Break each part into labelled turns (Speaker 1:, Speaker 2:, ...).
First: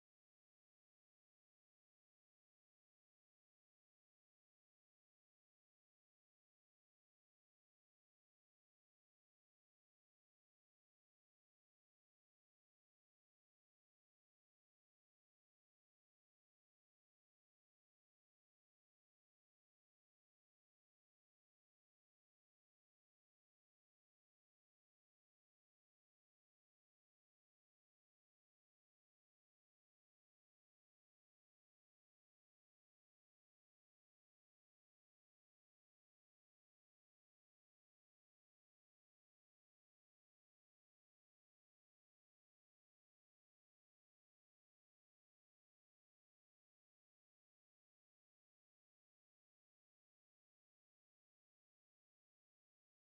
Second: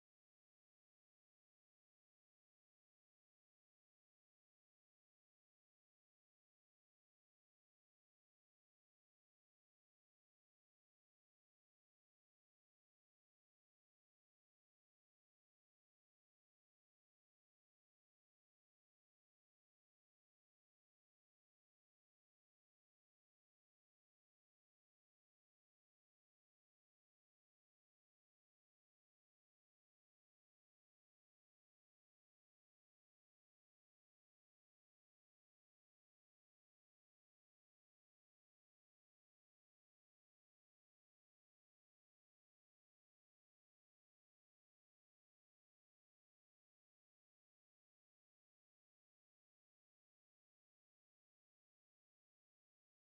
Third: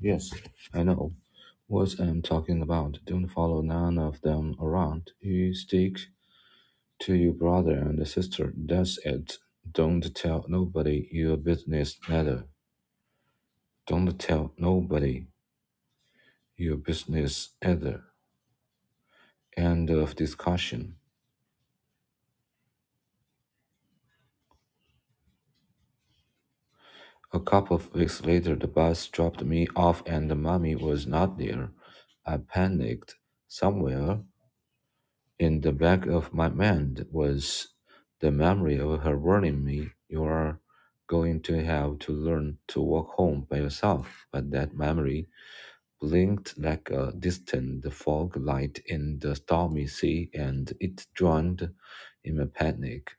Speaker 1: Yes, I know what I'm talking about. Don't follow none of them around. You stick to your brother and sister. That's it. Don't tell nobody your business either. Don't tell nobody your business either. End of discussion. A couple of weeks later, the bus dropped me off and mommy was not there. I panicked. Somewhere In the back of my mind was the memory of her warning me, You are going to have to learn to walk home by yourself. But that memory blinked like a distant fog light in the stormy sea, and it drowned in my panic.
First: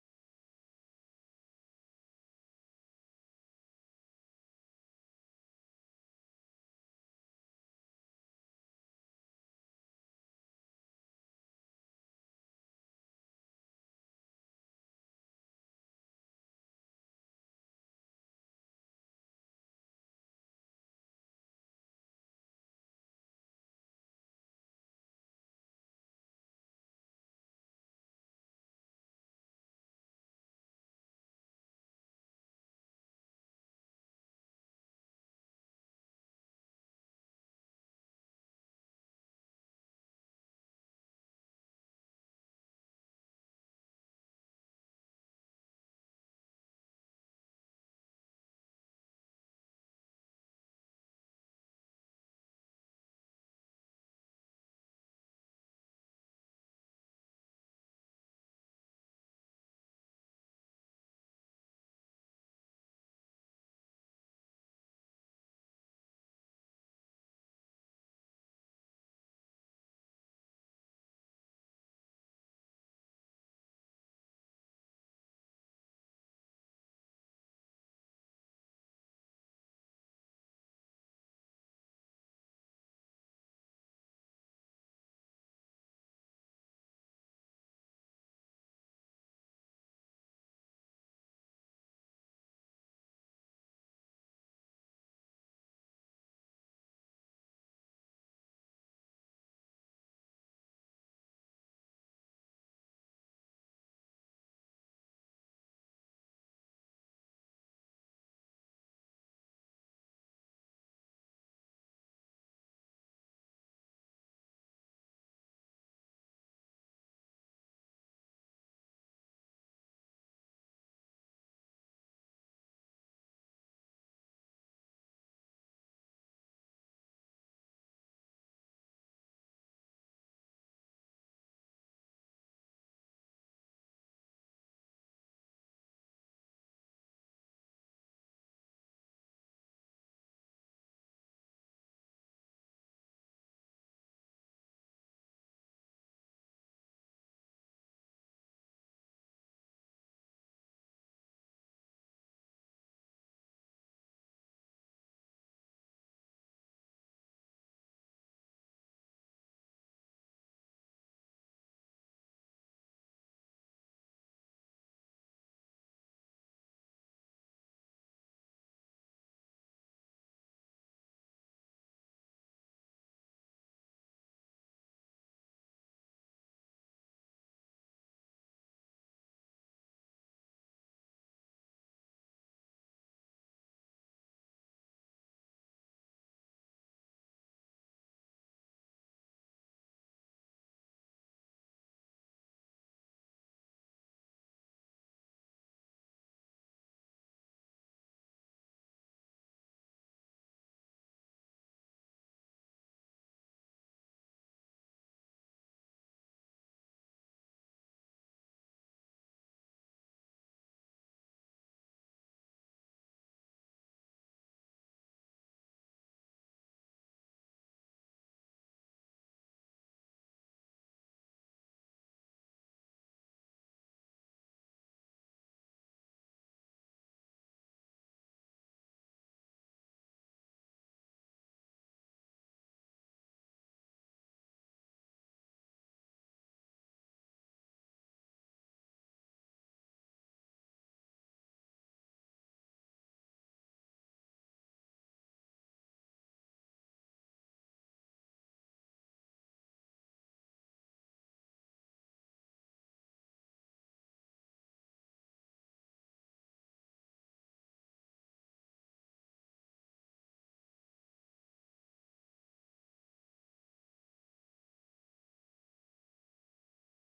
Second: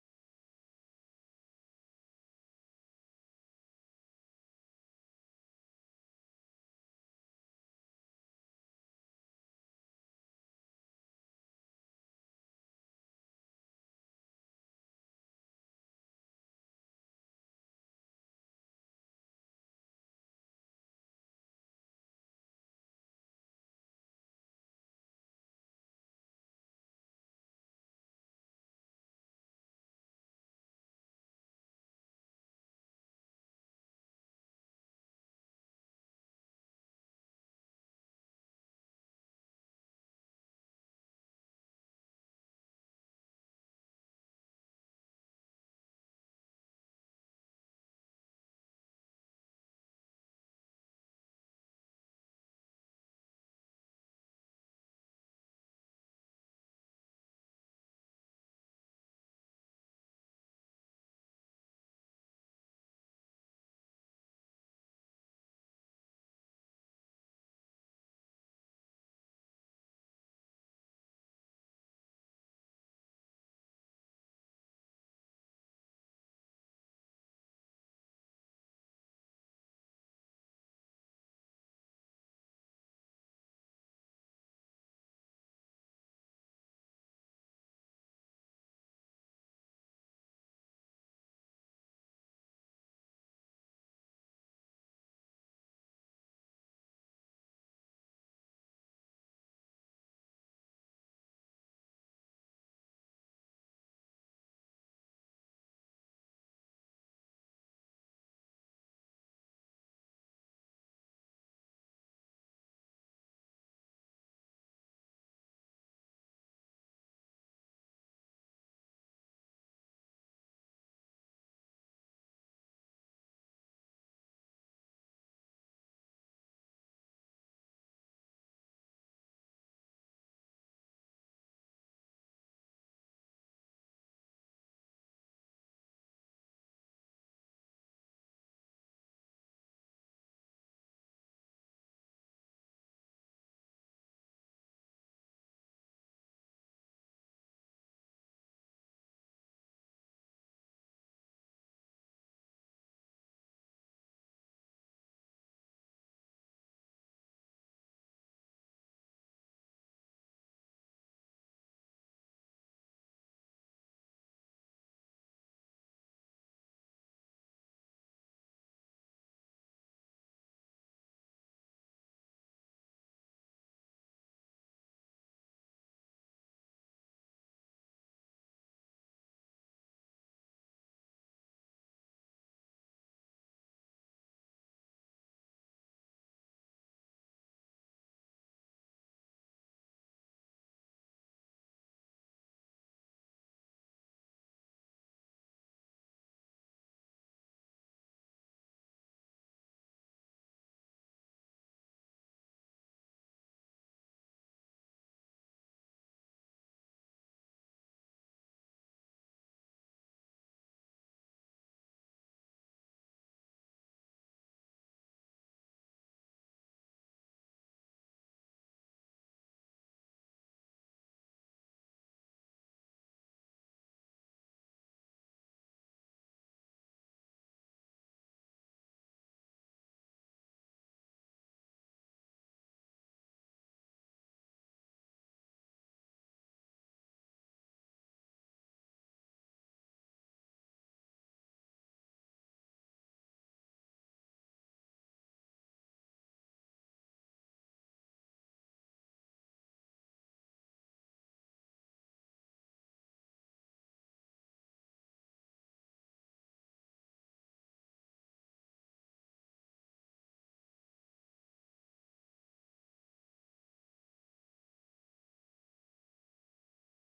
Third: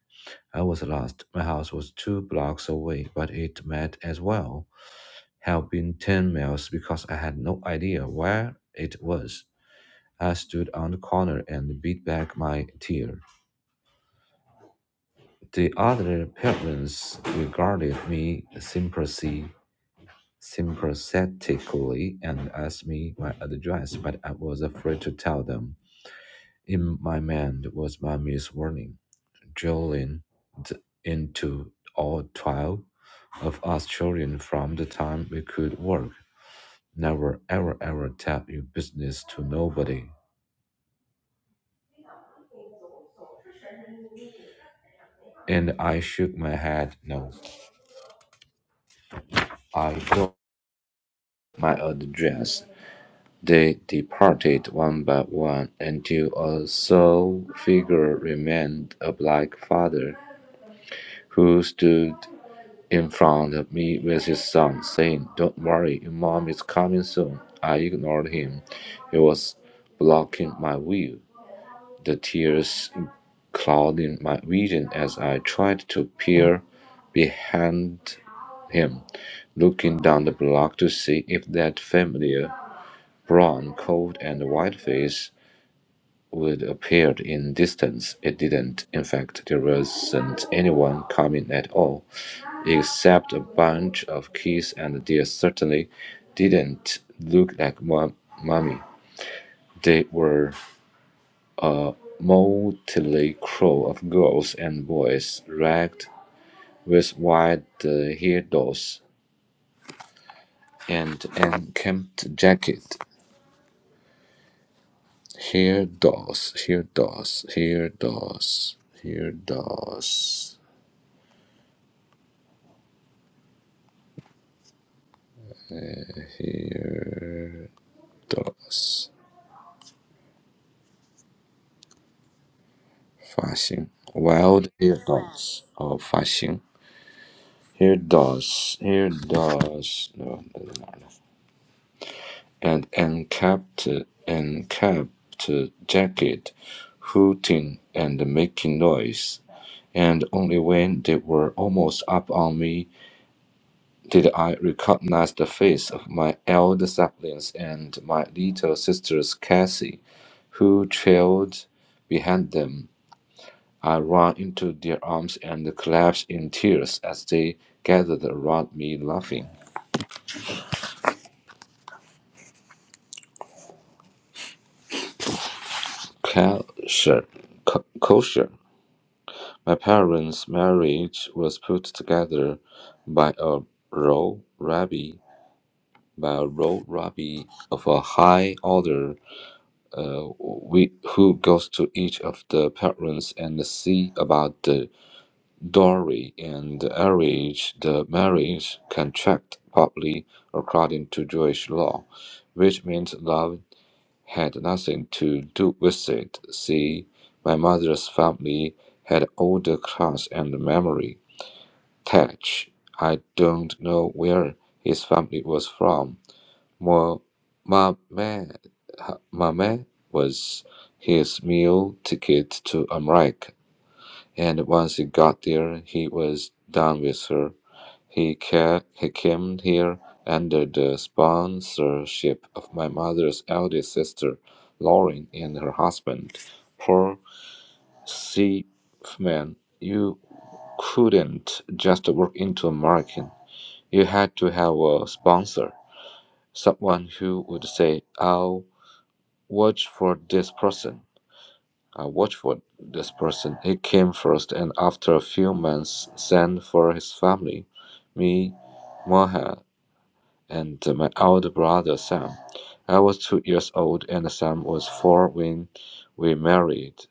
Speaker 1: I was lost. My house was two blocks away, but it might as well have been 10 miles because I had no idea where it was. I stood on the corner and beat back my tear. The other parents regarded me sympathy, sympathetically and asked me my address, but I was afraid to tell them. In my mind was Mummy's warning, drilled into all twelve of us children from the time we could work. Never, ever, ever tell your business to nobody. And I shook my head. No, I don't. My address. They departed one by one until a sole figure remained, a black father, who stood in front of me with his son, saying, Don't worry, your mom is coming soon. I ignored him. He was blocking my view, the tears clouding my vision as I tried to peer behind him, looking down the block to see if that familiar brown coat and white face would appear in distance. It didn't. In fact, there wasn't anyone coming at all, except a bunch of kids, and they certainly didn't look like mum- mummy. They were a motley crew of girls and boys, ragged with wide uh, hair and unkempt jacket. hairdos, hairdos, hairdos, hairdos, dos. Fashion. Wild hair does. Oh, fashion. Hair does. Hair does. No, doesn't matter. And encapped, encapped jacket, hooting and making noise. And only when they were almost up on me did I recognize the face of my elder siblings and my little sisters, Cassie, who trailed behind them I ran into their arms and collapsed in tears as they gathered around me laughing. Kosher. Co- Kosher. My parents' marriage was put together by a row rabbi, by a row rabbi of a high order, uh, we, who goes to each of the parents and see about the Dowry and arranged marriage contract partly according to Jewish law, which meant love had nothing to do with it. See, my mother's family had older class and memory. Tach, I don't know where his family was from. Mo- Mamet, Mamet was his meal ticket to America. And once he got there, he was done with her. He, ca- he came here under the sponsorship of my mother's eldest sister, Lauren, and her husband, Paul Seafman. You couldn't just walk into a market. You had to have a sponsor, someone who would say, I'll watch for this person I watched for this person. He came first, and after a few months, sent for his family, me, Moha, and my older brother Sam. I was two years old, and Sam was four when we married.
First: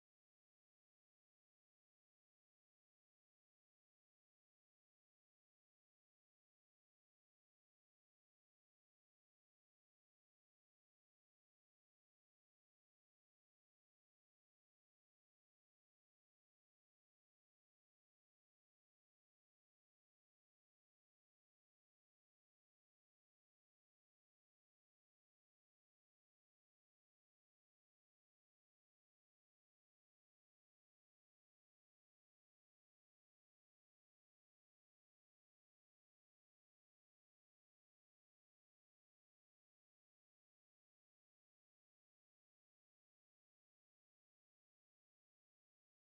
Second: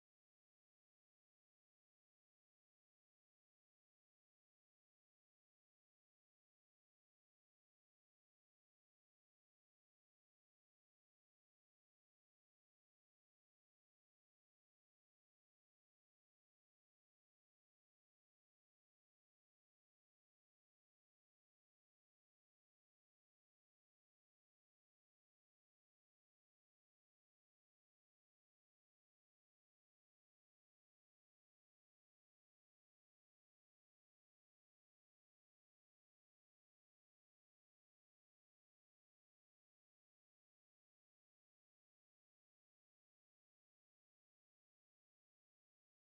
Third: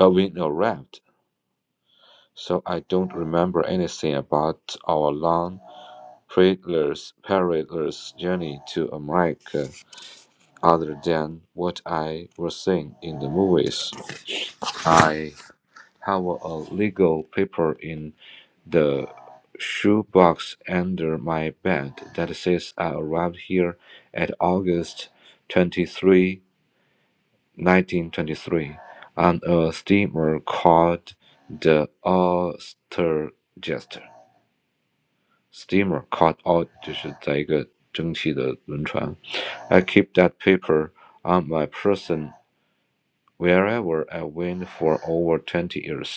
Speaker 1: Uh, we arrived, so I don't remember anything about our long, perilous, perilous journey to America, other than what I was seeing in the movies. I have a legal paper in the shoebox under my bed that says I arrived here at August twenty-third, nineteen 23, 1923, on a steamer called the Ostergester. Steamer called out 就是在一个蒸汽的轮船。I keep that paper on my person wherever I went for over 20 years.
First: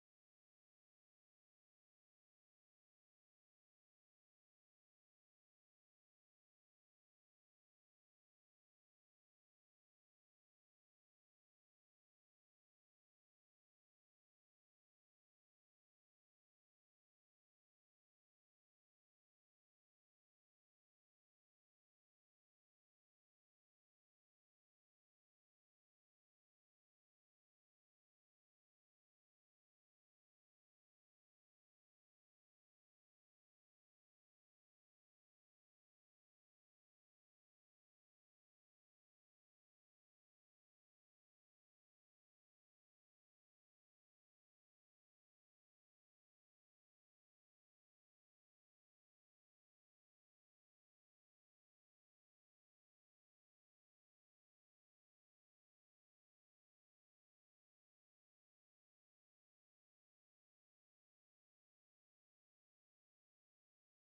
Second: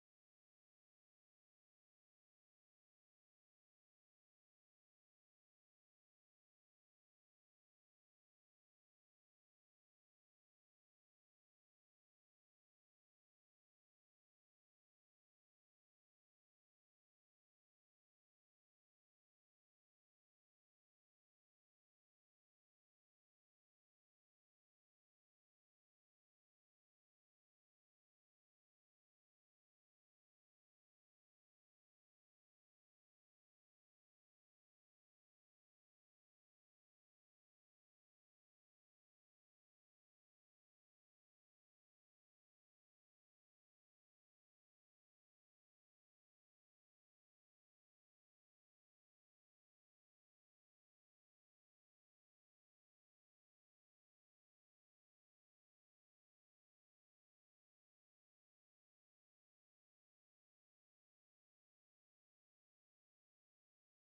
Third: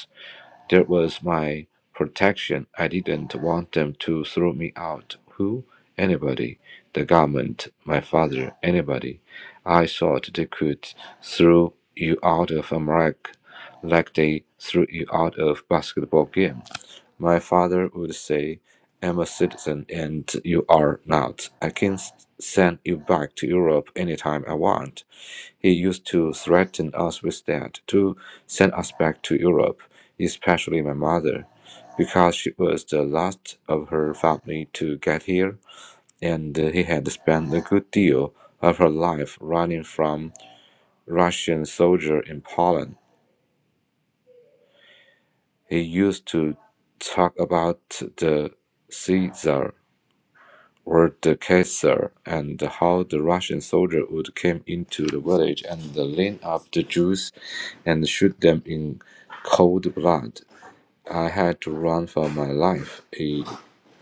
Speaker 1: That was my protection. I didn't want them to throw me out. Who? Anybody. The government, my father, anybody. I thought they could throw you out of America like they threw you out of basketball game. My father would say, I'm a citizen and you are not. I can s- send you back to Europe anytime I want. He used to threaten us with that, to send us back to Europe, especially my mother, because she was the last of her family to get here, and he had spent a good deal of her life running from Russian soldiers in Poland. He used to talk about the Caesar were the Khazar and how the Russian soldier would come into the village and line up the Jews and shoot them in cold blood. I had to run for my life. He,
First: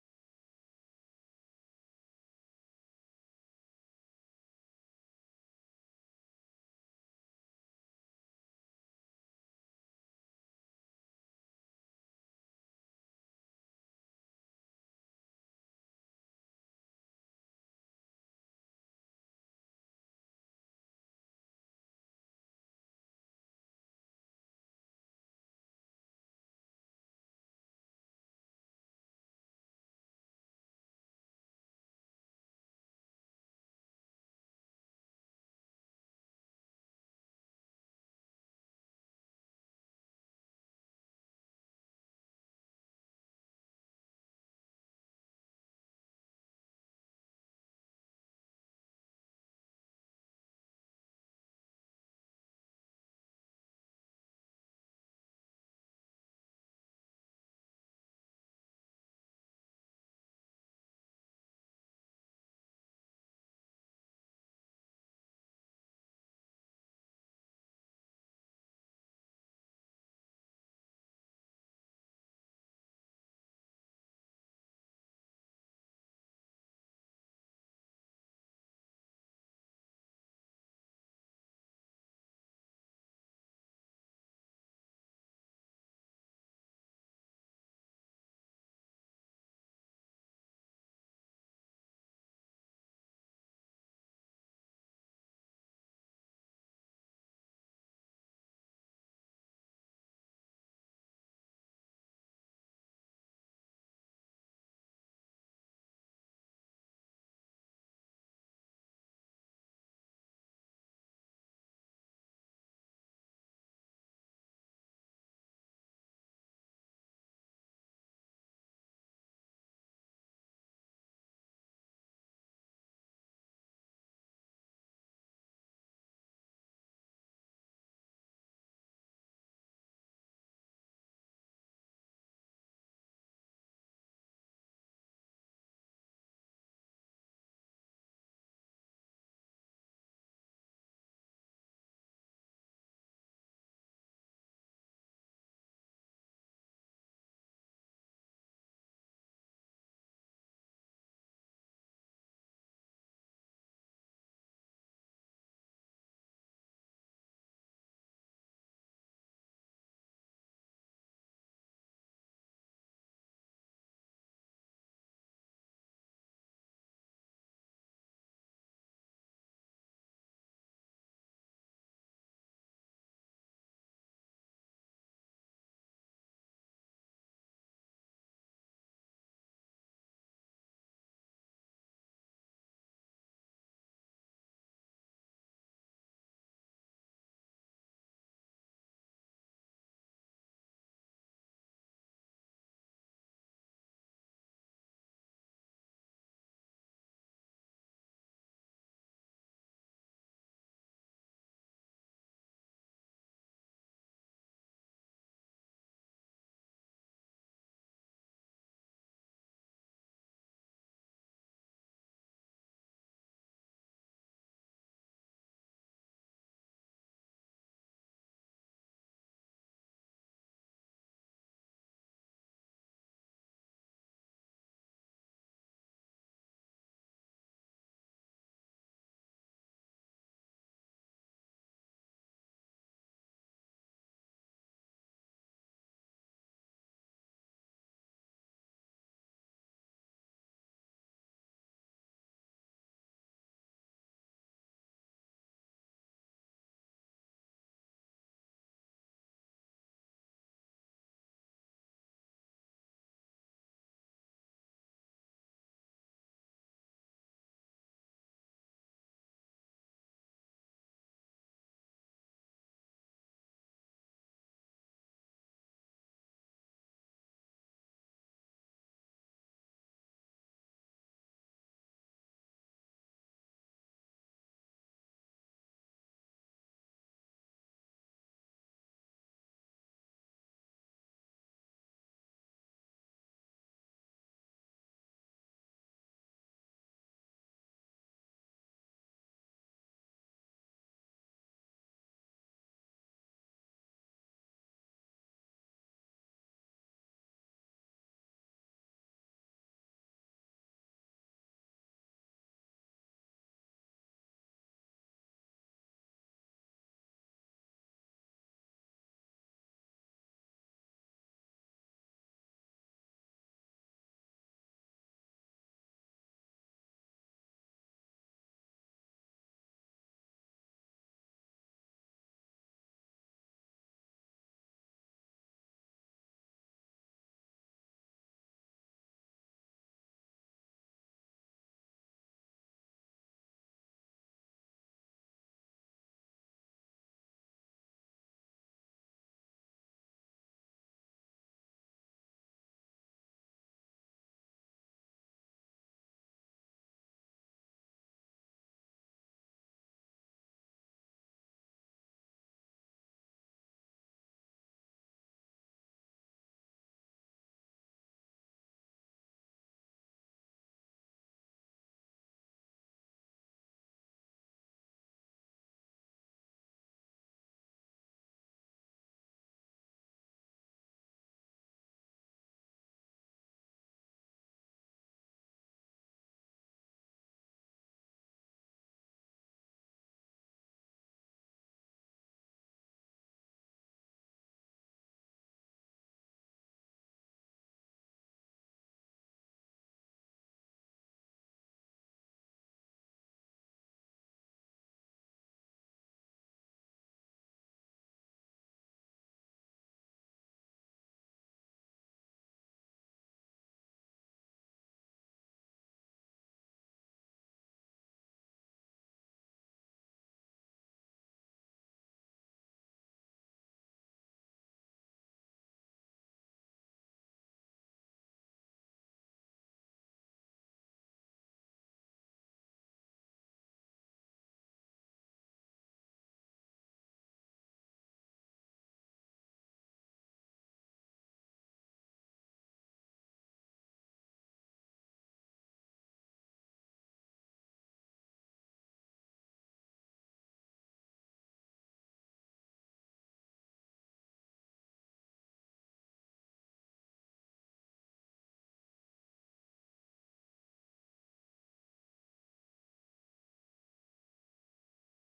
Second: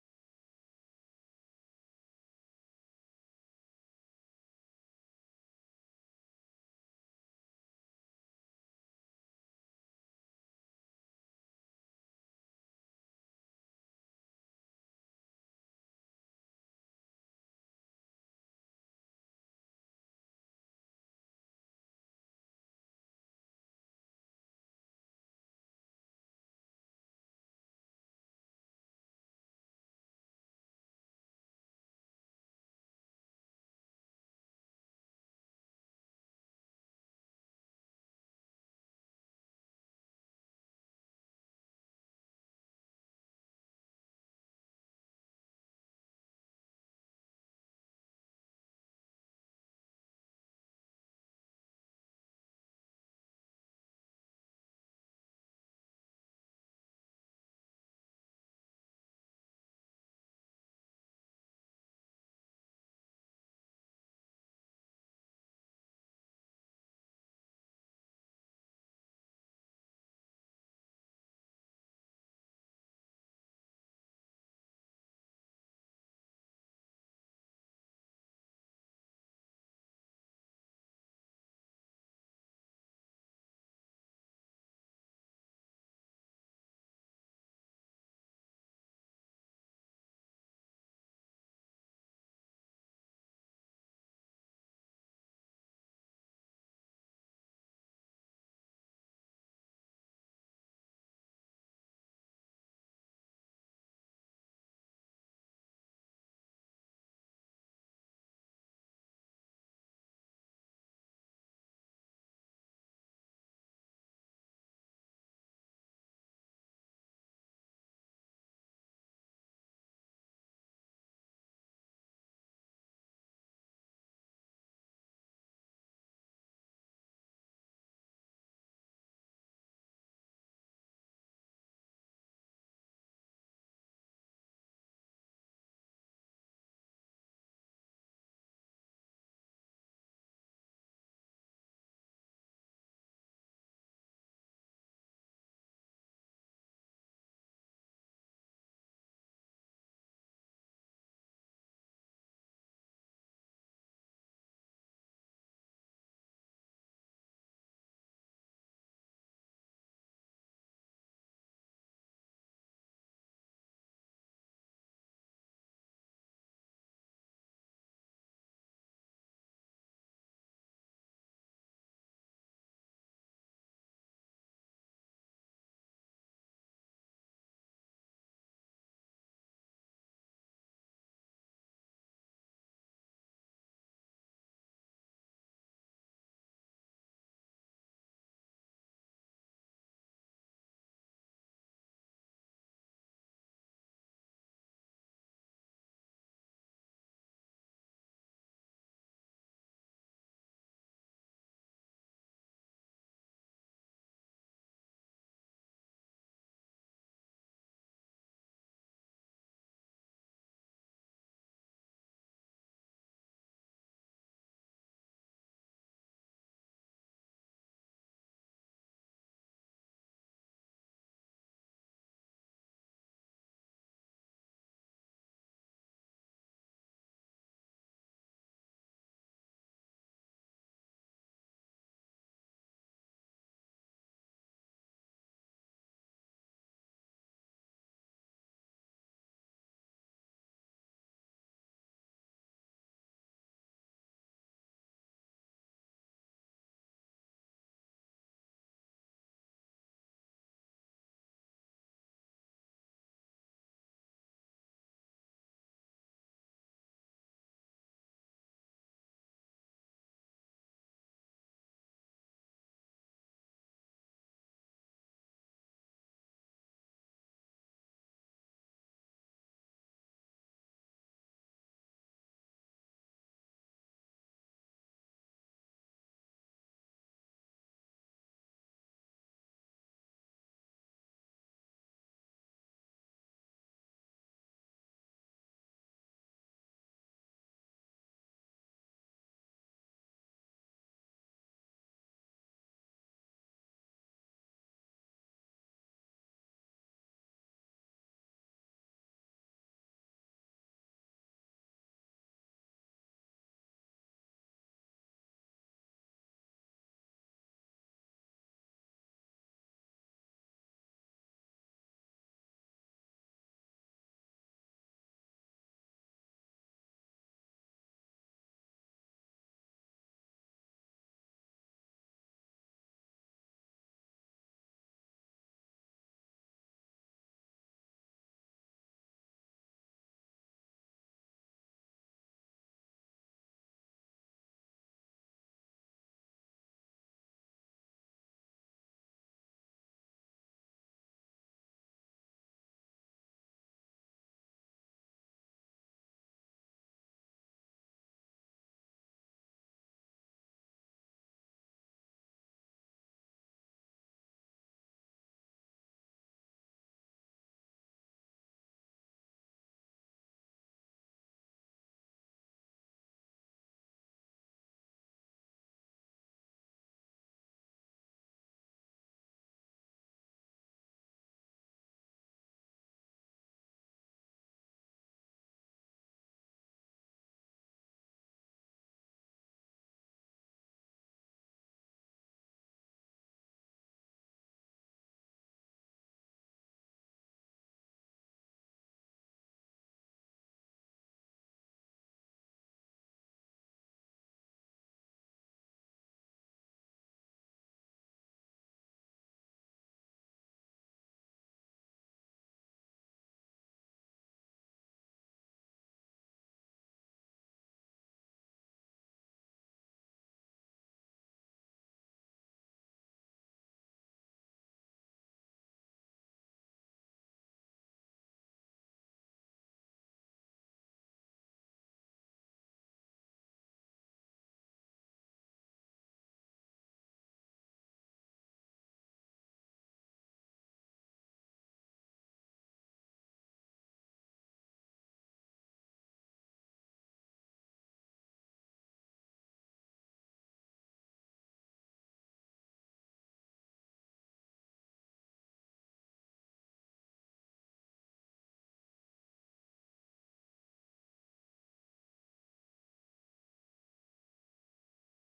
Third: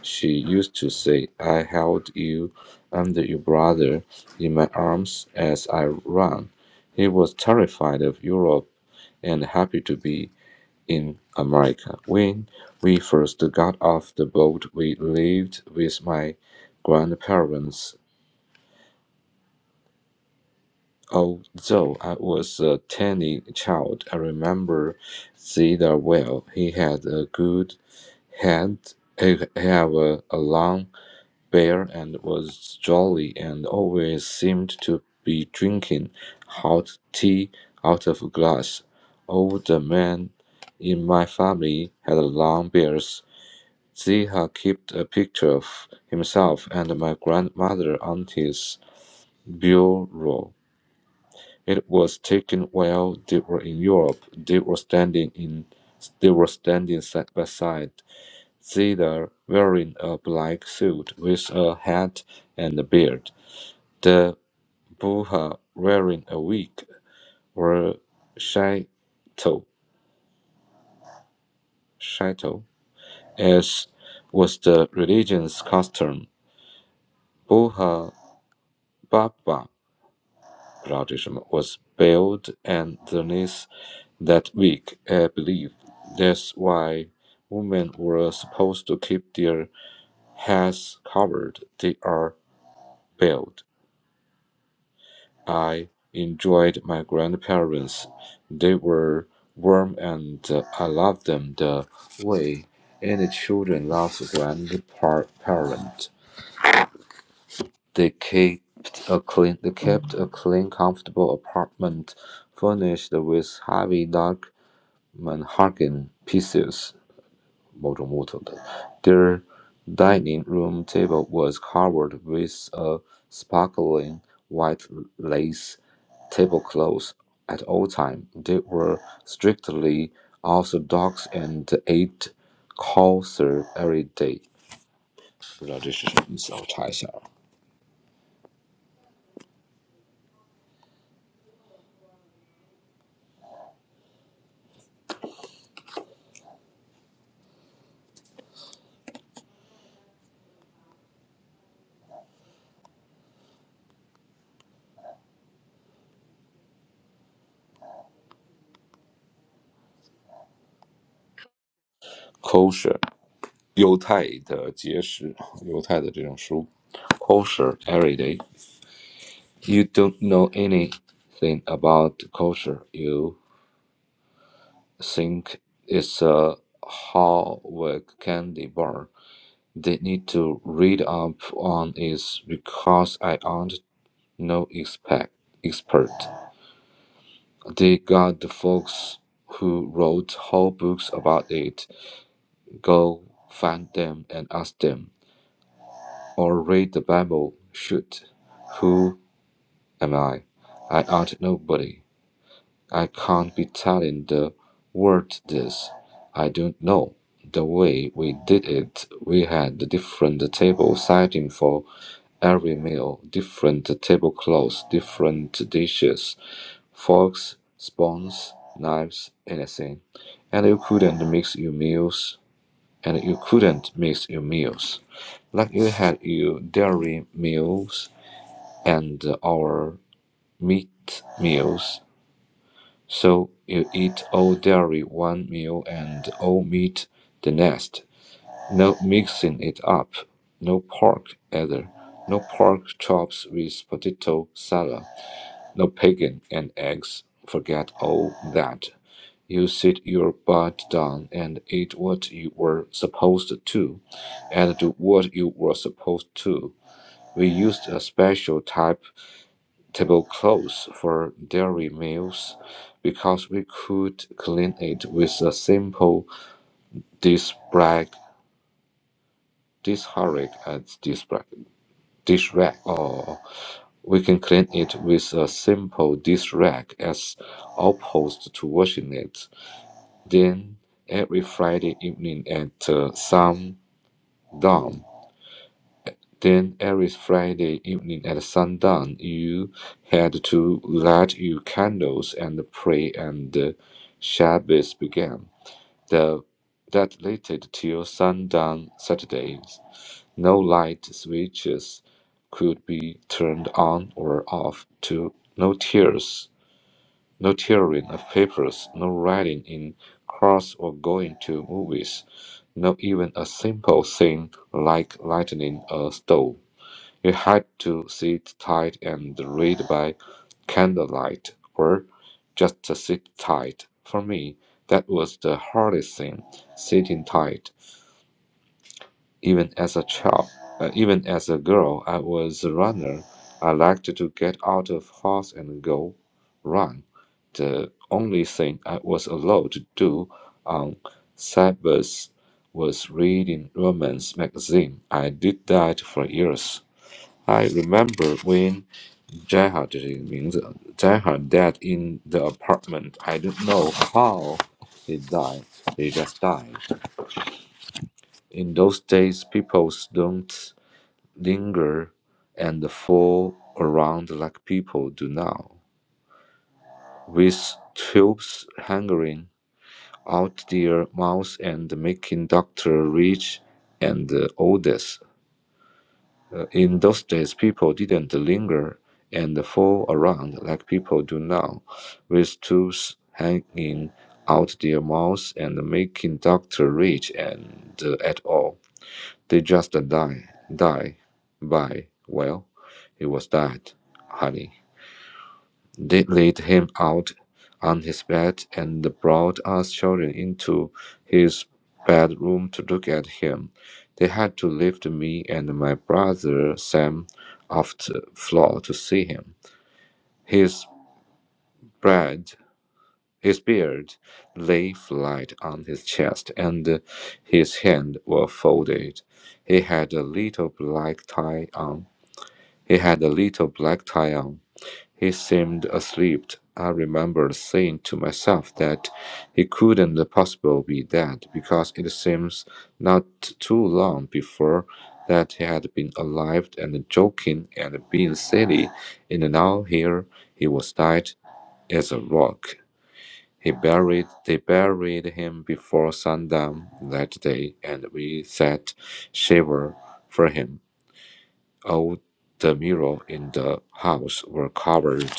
Speaker 1: she used to say, I held you and your brother in my arms as I ran. He was terrified of Europe and happy to be in America. When we first got off the boat, we lived with my grandparents. Although I was a tiny child, I remember Zeta well. He had a good head, he had a, a long beard, and was jolly and always seemed to be drinking hot tea out of a glass. All the men in my family had long beards Ziha kept a picture of himself and my grandmother on his bureau. It was taken while they were in Europe. They were standing in they were standing side by side, Zita wearing a black suit with a hat and a beard. The Buha wearing a wig were shaito, shaito, as was the religion's custom. Buha Baba Radism was built underneath that weak uh, belief. That's why women were supposed to keep their heads covered. They are built. I enjoyed my grandparents. They were warm and uh, I loved them the way any children love a grandparent. They kept a clean, they kept a clean, comfortable apartment furnished with heavy dark. Manhagan pieces Their dining room table was covered with a sparkling white lace tablecloth. At all times, they were strictly orthodox and ate kosher every day. 不知道这是什么意思，我查一下啊。Kosher，犹太的节食，犹太的这种食物。Kosher every day。You don't know anything about culture. You think it's a Hallmark candy bar. They need to read up on is because I aren't no expect, expert. They got the folks who wrote whole books about it. Go find them and ask them. Or read the Bible. Shoot. Who am I? I aren't nobody. I can't be telling the world this. I don't know. The way we did it, we had the different table setting for every meal, different tablecloths, different dishes, forks, spoons, knives, anything. And you couldn't mix your meals, and you couldn't mix your meals. Like you had your dairy meals and our meat meals so you eat all dairy one meal and all meat the next. No mixing it up. No pork either. No pork chops with potato salad. No bacon and eggs. Forget all that. You sit your butt down and eat what you were supposed to, and do what you were supposed to. We used a special type tablecloths for dairy meals because we could clean it with a simple dish rag, dish rag and dish rag. Dish rag. Oh, we can clean it with a simple dish rag as opposed to washing it. Then every Friday evening at uh, sundown Then every Friday evening at sundown you had to light your candles and pray and the Shabbat began. The, that lasted till sundown Saturdays. No light switches could be turned on or off to no tears, no tearing of papers, no riding in cars or going to movies, not even a simple thing like lighting a stove. You had to sit tight and read by candlelight, or just to sit tight. For me, that was the hardest thing, sitting tight. Even as a child, uh, even as a girl, I was a runner. I liked to get out of house and go run. The only thing I was allowed to do on Sabbath was reading romance magazine. I did that for years. I remember when Jaha 这是一个名字，Jaha died in the apartment. I don't know how he died. He just died. In those days, people don't linger and fall around like people do now, with tubes hanging out their mouths and making doctor rich and oldest. Uh, in those days, people didn't linger and fall around like people do now, with tools hanging out their mouths and making doctor rich and uh, at all. They just die, die by. Well, it was that, honey. They laid him out on his bed and brought us children into his bedroom to look at him. They had to lift me and my brother Sam off the floor to see him. His bread, his beard lay flat on his chest, and his hands were folded. He had a little black tie on. He had a little black tie on. He seemed asleep. I remember saying to myself that he couldn't possibly be dead because it seems not too long before that he had been alive and joking and being silly, and now here he was dead as a rock. He buried they buried him before sundown that day, and we sat shiver for him. All the mirror in the house were covered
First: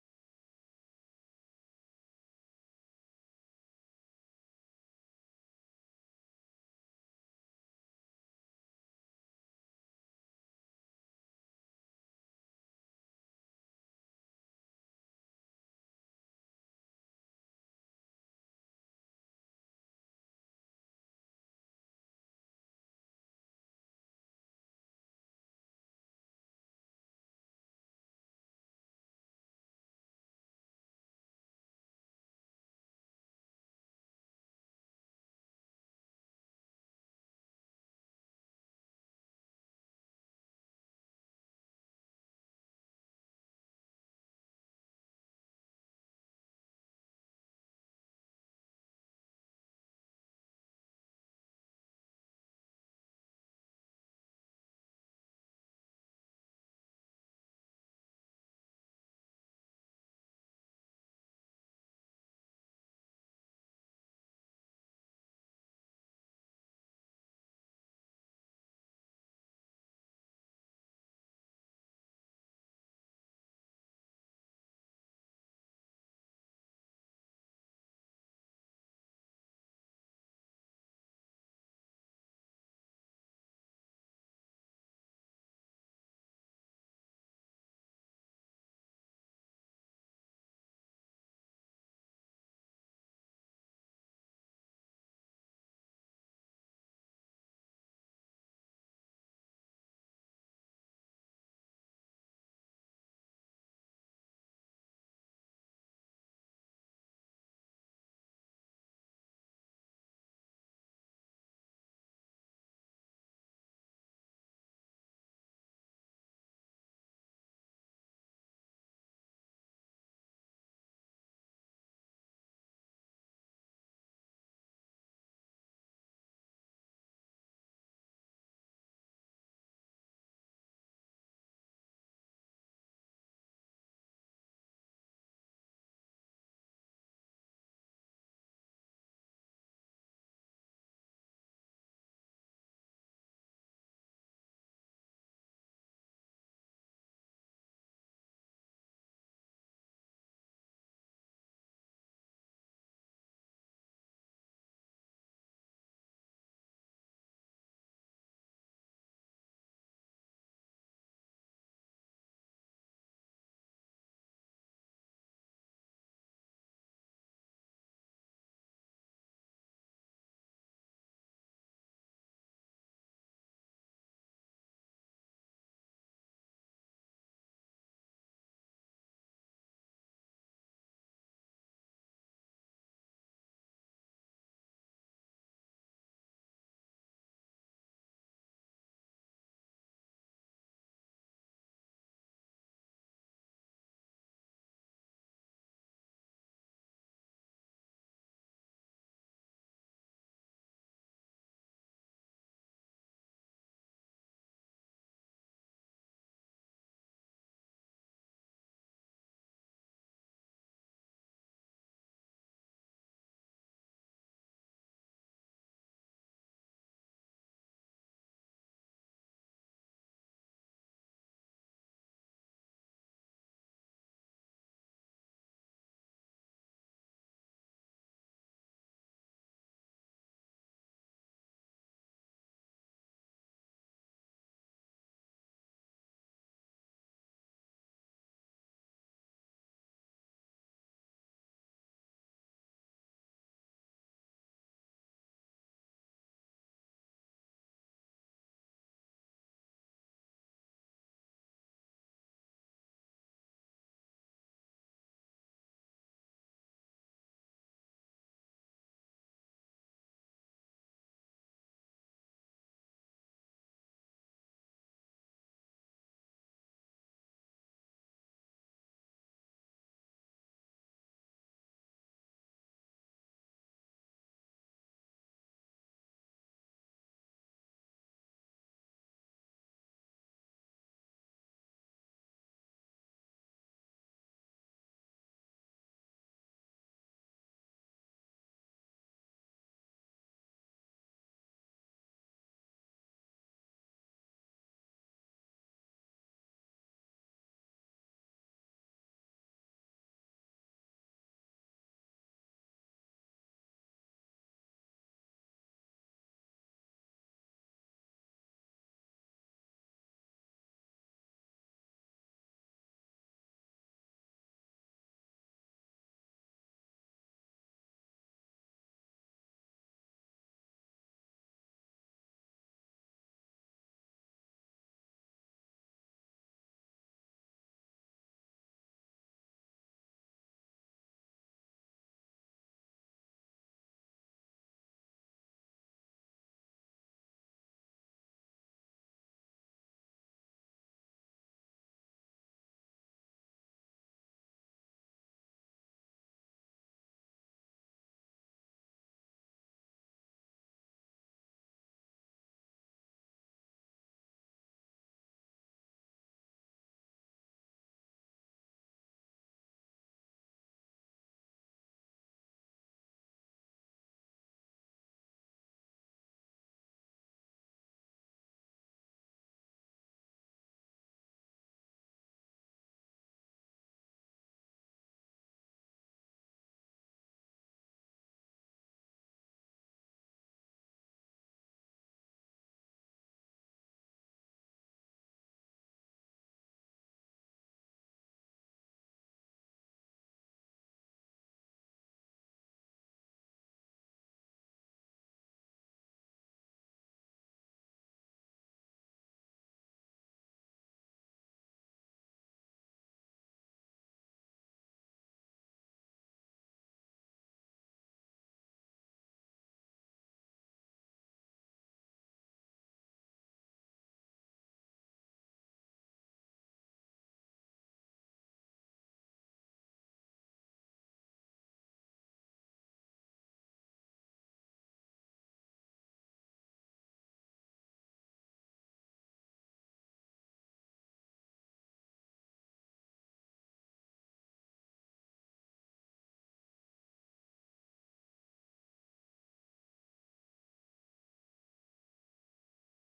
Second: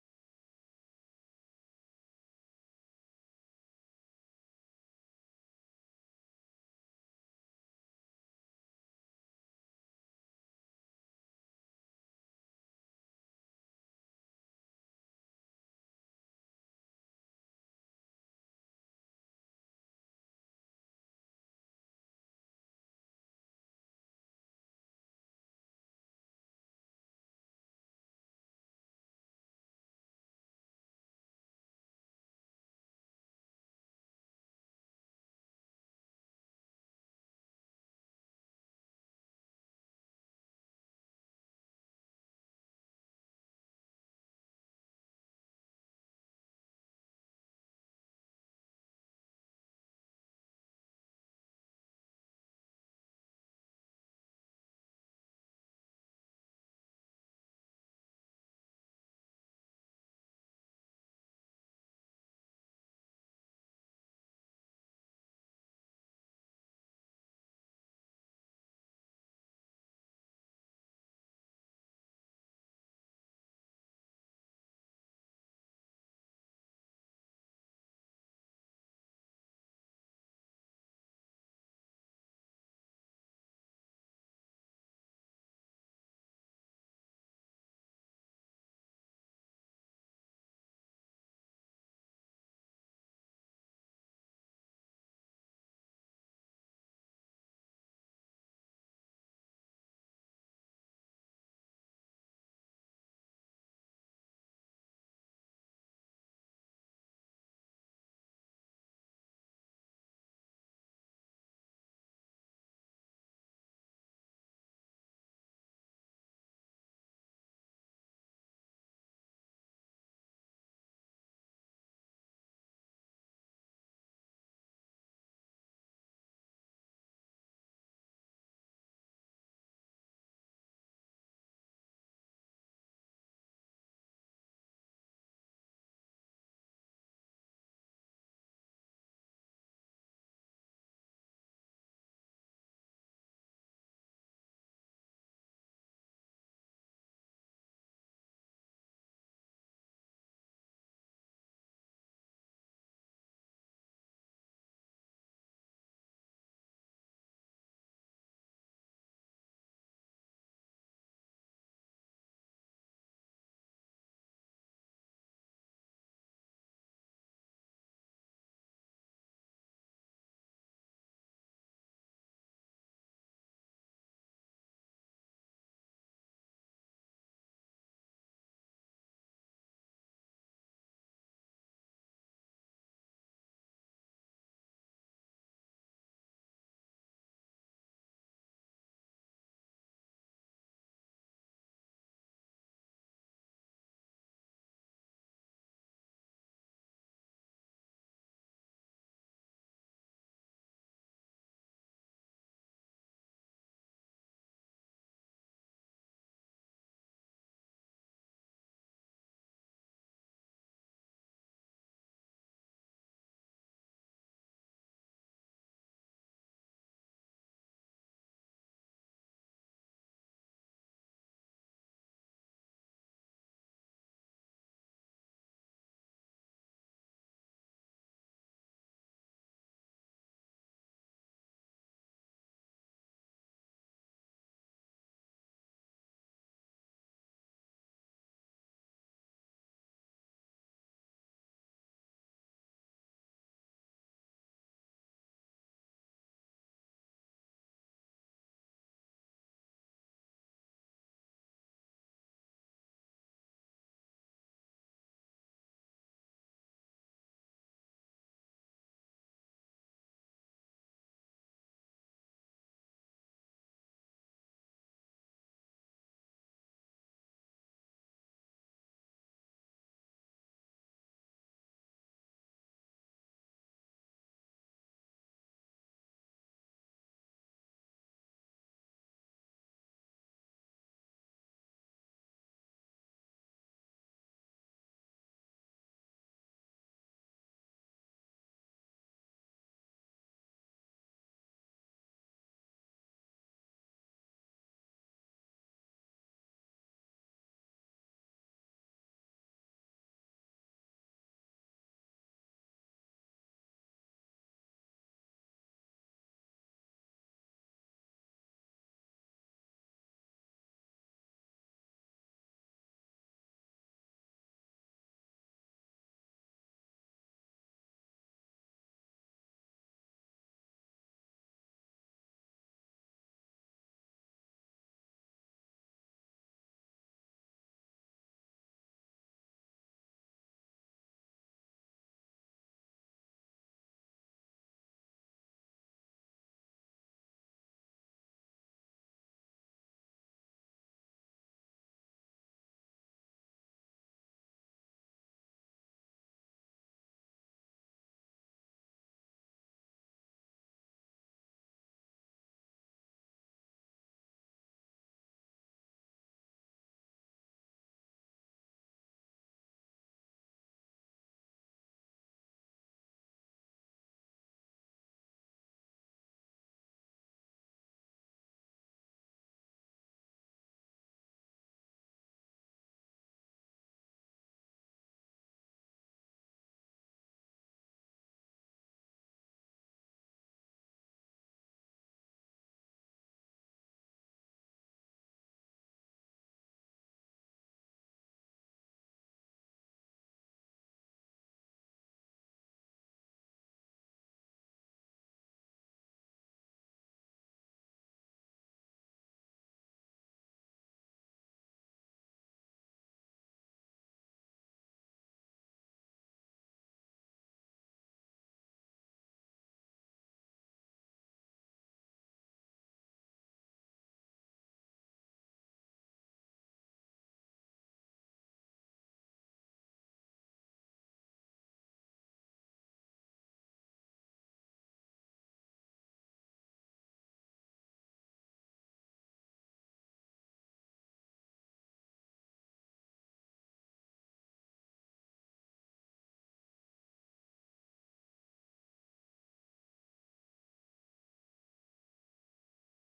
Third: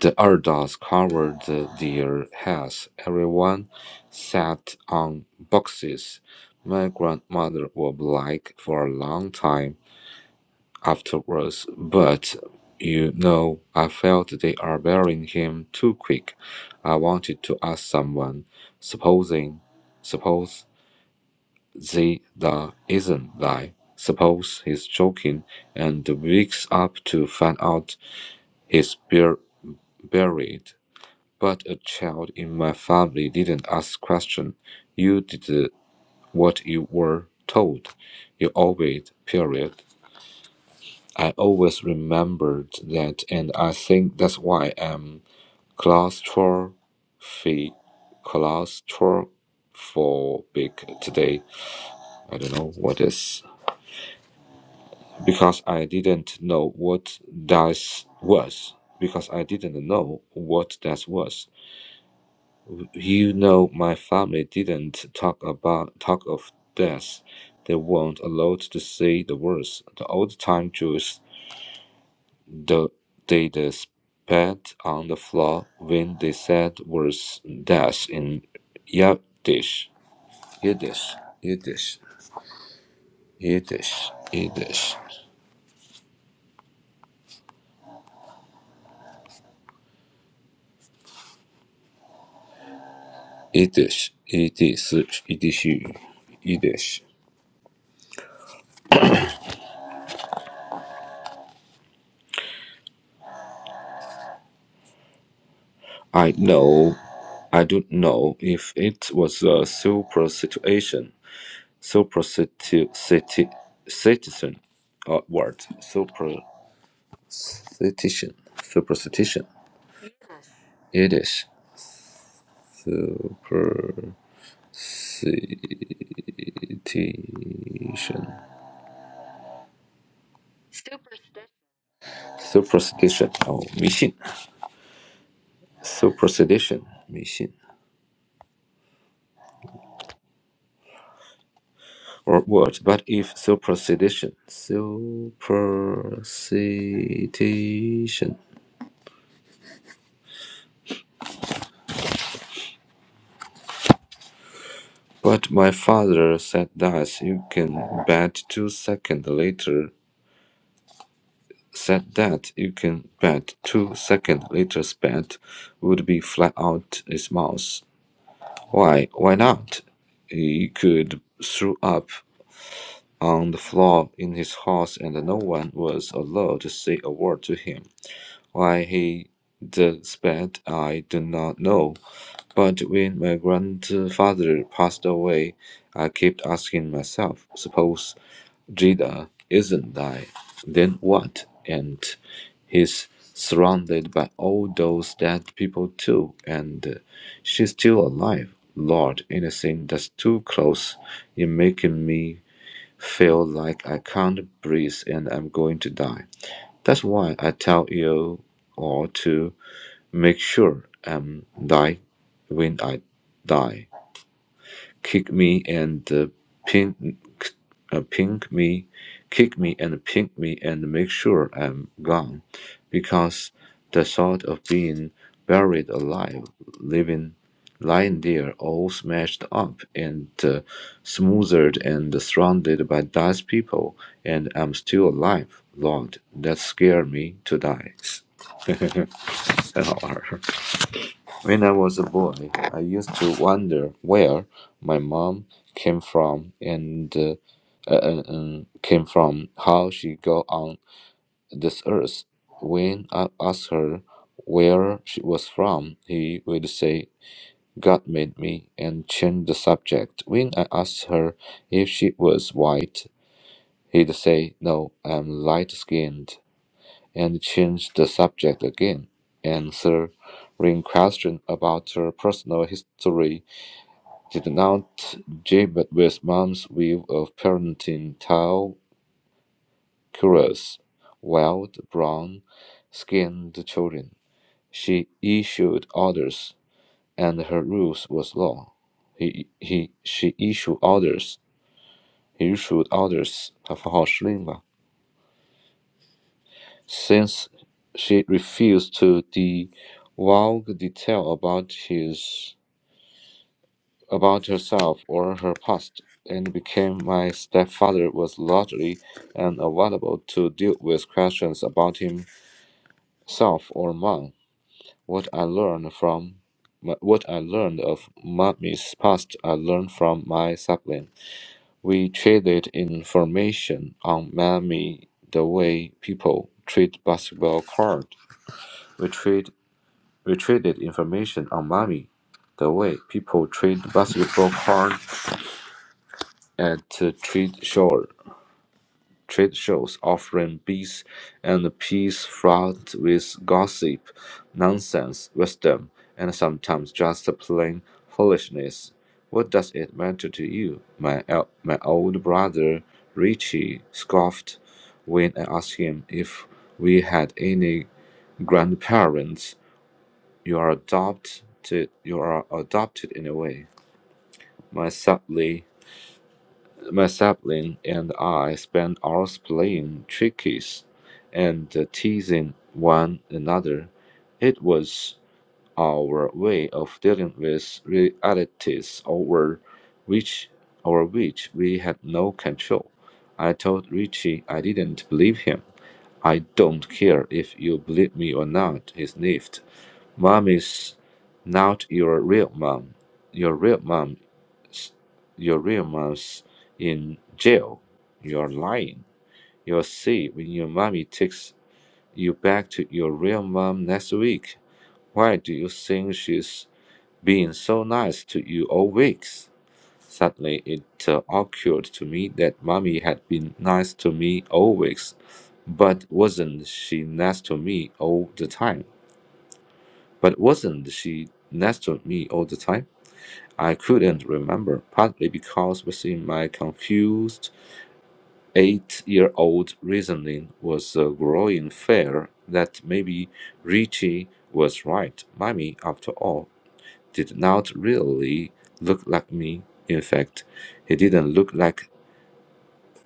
Speaker 1: The elders covered their heads. Everyone sat on boxes. My grandmother was black for a long time afterwards, but you know, I felt they are burying him too quick. I wanted to ask someone, supposing, suppose they the isn't lie. Suppose he's joking and wakes up to find out he's bur- buried. But a child in my family didn't ask questions. You did what you were told. You obeyed, period. I always remembered that, and I think that's why I'm claustrophobic, claustrophobic today. I don't know what is. Because I didn't know what that was. Because I didn't know what that was. You know, my family didn't talk about talk of death. They weren't allowed to say the words. The old time Jews, the, they the spat on the floor when they said words death in Yiddish, Yiddish, Yiddish, Yiddish, Yiddish, Yiddish, Yiddish, Yiddish, Yiddish. I know, I don't know if it was a super situation. Superstition. Uh, word. Superstition. Superstition. It is. Superstition. Superstition. Oh, 迷信. Superstition. 迷信. Or word, But if superstition. Superstition. But my father said that you can bet two seconds later Said that you can bet two second Litter's bet would be flat out his mouth. Why? Why not? He could throw up on the floor in his house and no one was allowed to say a word to him. Why he despaired I do not know, but when my grandfather passed away, I kept asking myself, suppose Jida isn't I, then what? And he's surrounded by all those dead people too, and she's still alive. Lord, anything that's too close is making me feel like I can't breathe and I'm going to die. That's why I tell you all to make sure I'm died when I die kick me and uh, pin, uh, pink me, kick me and pink me and make sure I'm gone, because the thought of being buried alive, living, lying there all smashed up and uh, smothered and surrounded by dust people, and I'm still alive. Lord, that scared me to die. 很好玩儿。when I was a boy, I used to wonder where my mom came from and uh, uh, uh, um, came from, how she got on this earth. When I asked her where she was from, he would say, God made me, and change the subject. When I asked her if she was white, he'd say, No, I'm light skinned and changed the subject again, and answering questions about her personal history did not jibe with mom's view of parenting tall, curious, wild, brown-skinned children. She issued orders, and her rules was law. He, he, she issued orders. He issued orders. 他符号是令吧 Since she refused to divulge detail about his about herself or her past, and became my stepfather was largely unavailable to deal with questions about himself or mom. What I learned from what I learned of mommy's past, I learned from my sibling. We traded information on mommy the way people treat basketball cards. We trade We traded information on money, the way people trade basketball cards at uh, trade show, trade shows, offering beats and peas fraught with gossip, nonsense, wisdom, and sometimes just plain foolishness. What does it matter to you? My el- my old brother Richie scoffed when I asked him if we had any grandparents. You are adopted. You are adopted in a way. My sibling, my sibling and I spend hours playing trickies and uh, teasing one another. It was our way of dealing with realities over which over which we had no control. I told Richie I didn't believe him. I don't care if you believe me or not, he sniffed. Mom is not your real mom. Your real mom, your real mom's in jail. You're lying. You'll see when your mommy takes you back to your real mom next week. Why do you think she's been so nice to you all weeks? Suddenly, it uh, occurred to me that mommy had been nice to me all weeks, but wasn't she nice to me all the time? But wasn't she next to me all the time? I couldn't remember, partly because within my confused eight year old reasoning was a growing fear that maybe Richie was right. Mummy, after all, did not really look like me. In fact, he didn't look like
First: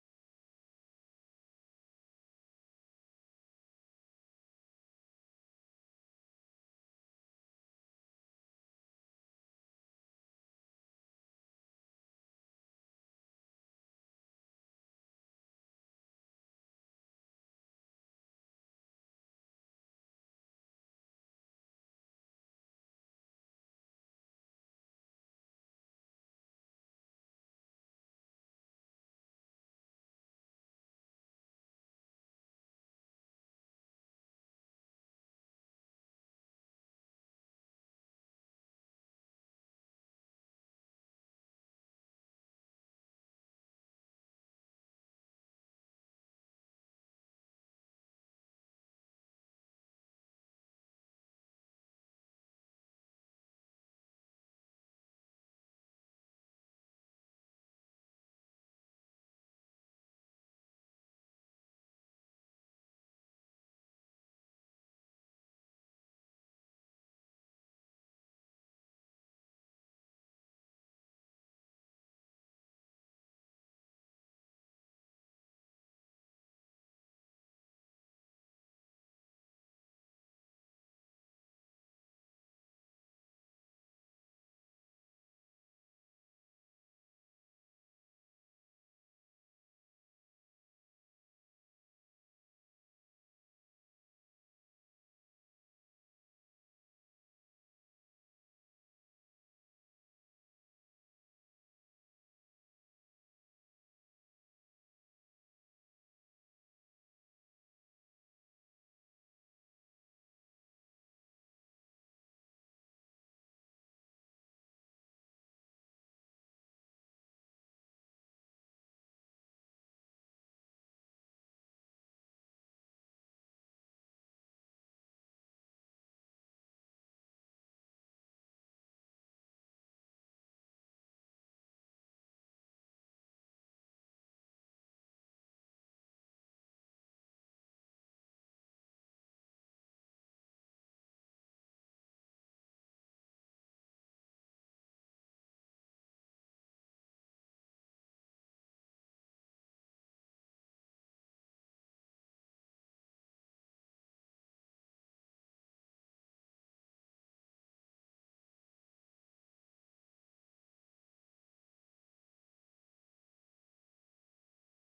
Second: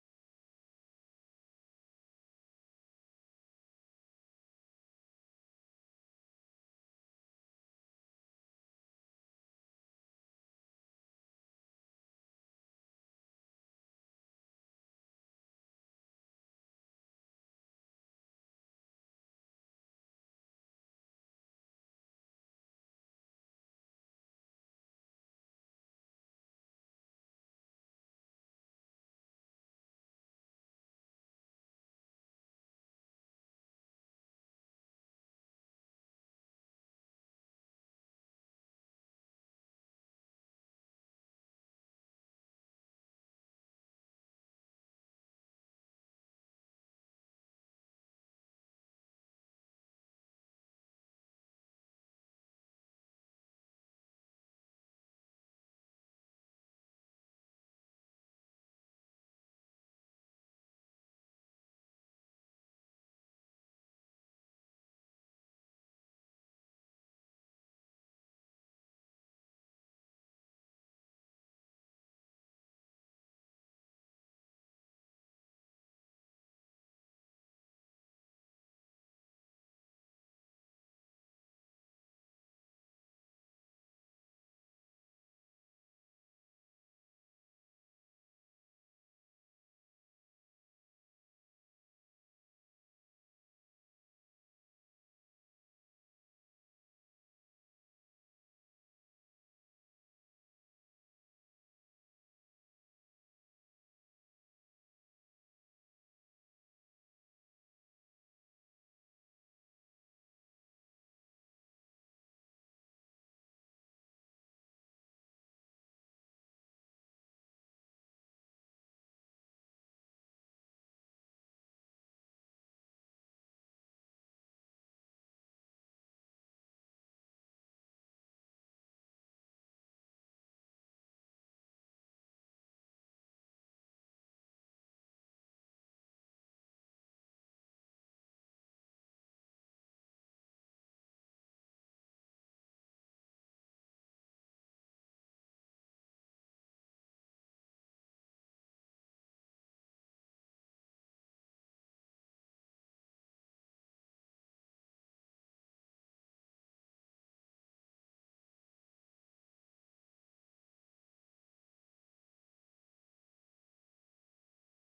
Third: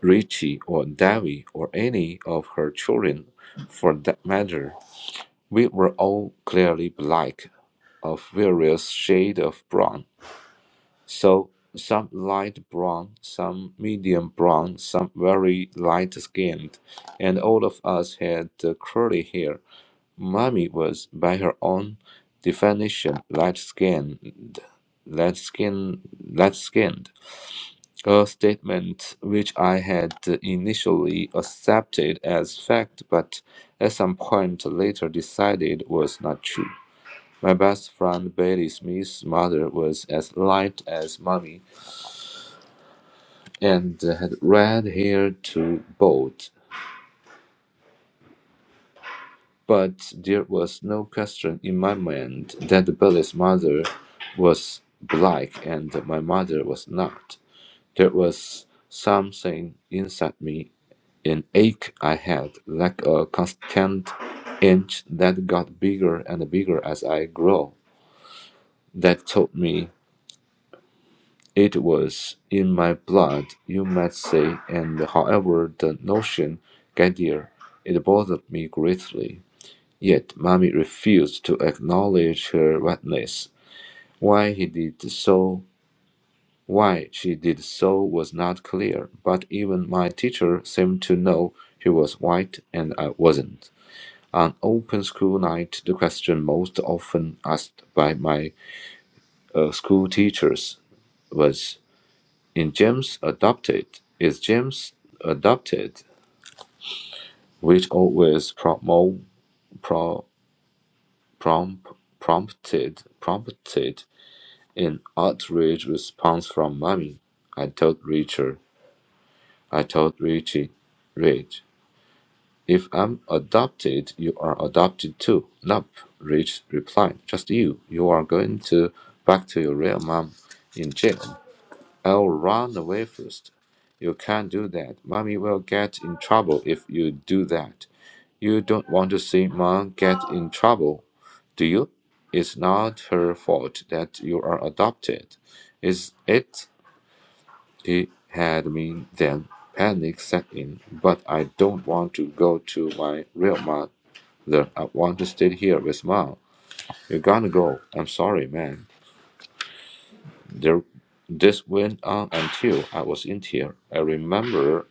Speaker 1: Richie or Davy or any of her children for that matter. We were all clearly black, of various shades of brown So some light brown, some medium brown, some very light skinned, and all of us had uh, curly hair. Mommy was, by her own definition, light skinned, light skinned, light skinned. A statement which I had initially accepted as fact, but at some point later decided was not true. My best friend Bailey Smith's mother was as light as mommy and had red hair to boot, but there was no question in my mind that Billy's mother was black and my mother was not. There was something inside me, an ache I had, like a constant inch that got bigger and bigger as I grew, that told me. It was in my blood, you might say, and however the notion got there, it bothered me greatly. Yet Mummy refused to acknowledge her wetness. Why he did so why she did so was not clear, but even my teacher seemed to know she was white and I wasn't. On open school night, the question most often asked by my uh, school teachers was In James Adopted is James Adopted, which always promo, pro, prompt, prompted prompted an outraged response from Mommy. I told Richard, I told Richie, Rich, if I'm adopted, you are adopted too. Nope, Rich replied. Just you. You are going to back to your real mom in jail. I'll run away first. You can't do that. Mommy will get in trouble if you do that. You don't want to see mom get in trouble, do you? It's not her fault that you are adopted. Is it? He had me then. Panic set in, but I don't want to go to my real mother. I want to stay here with mom. You're gonna go. I'm sorry, man. There this went on until I was in tears. I remember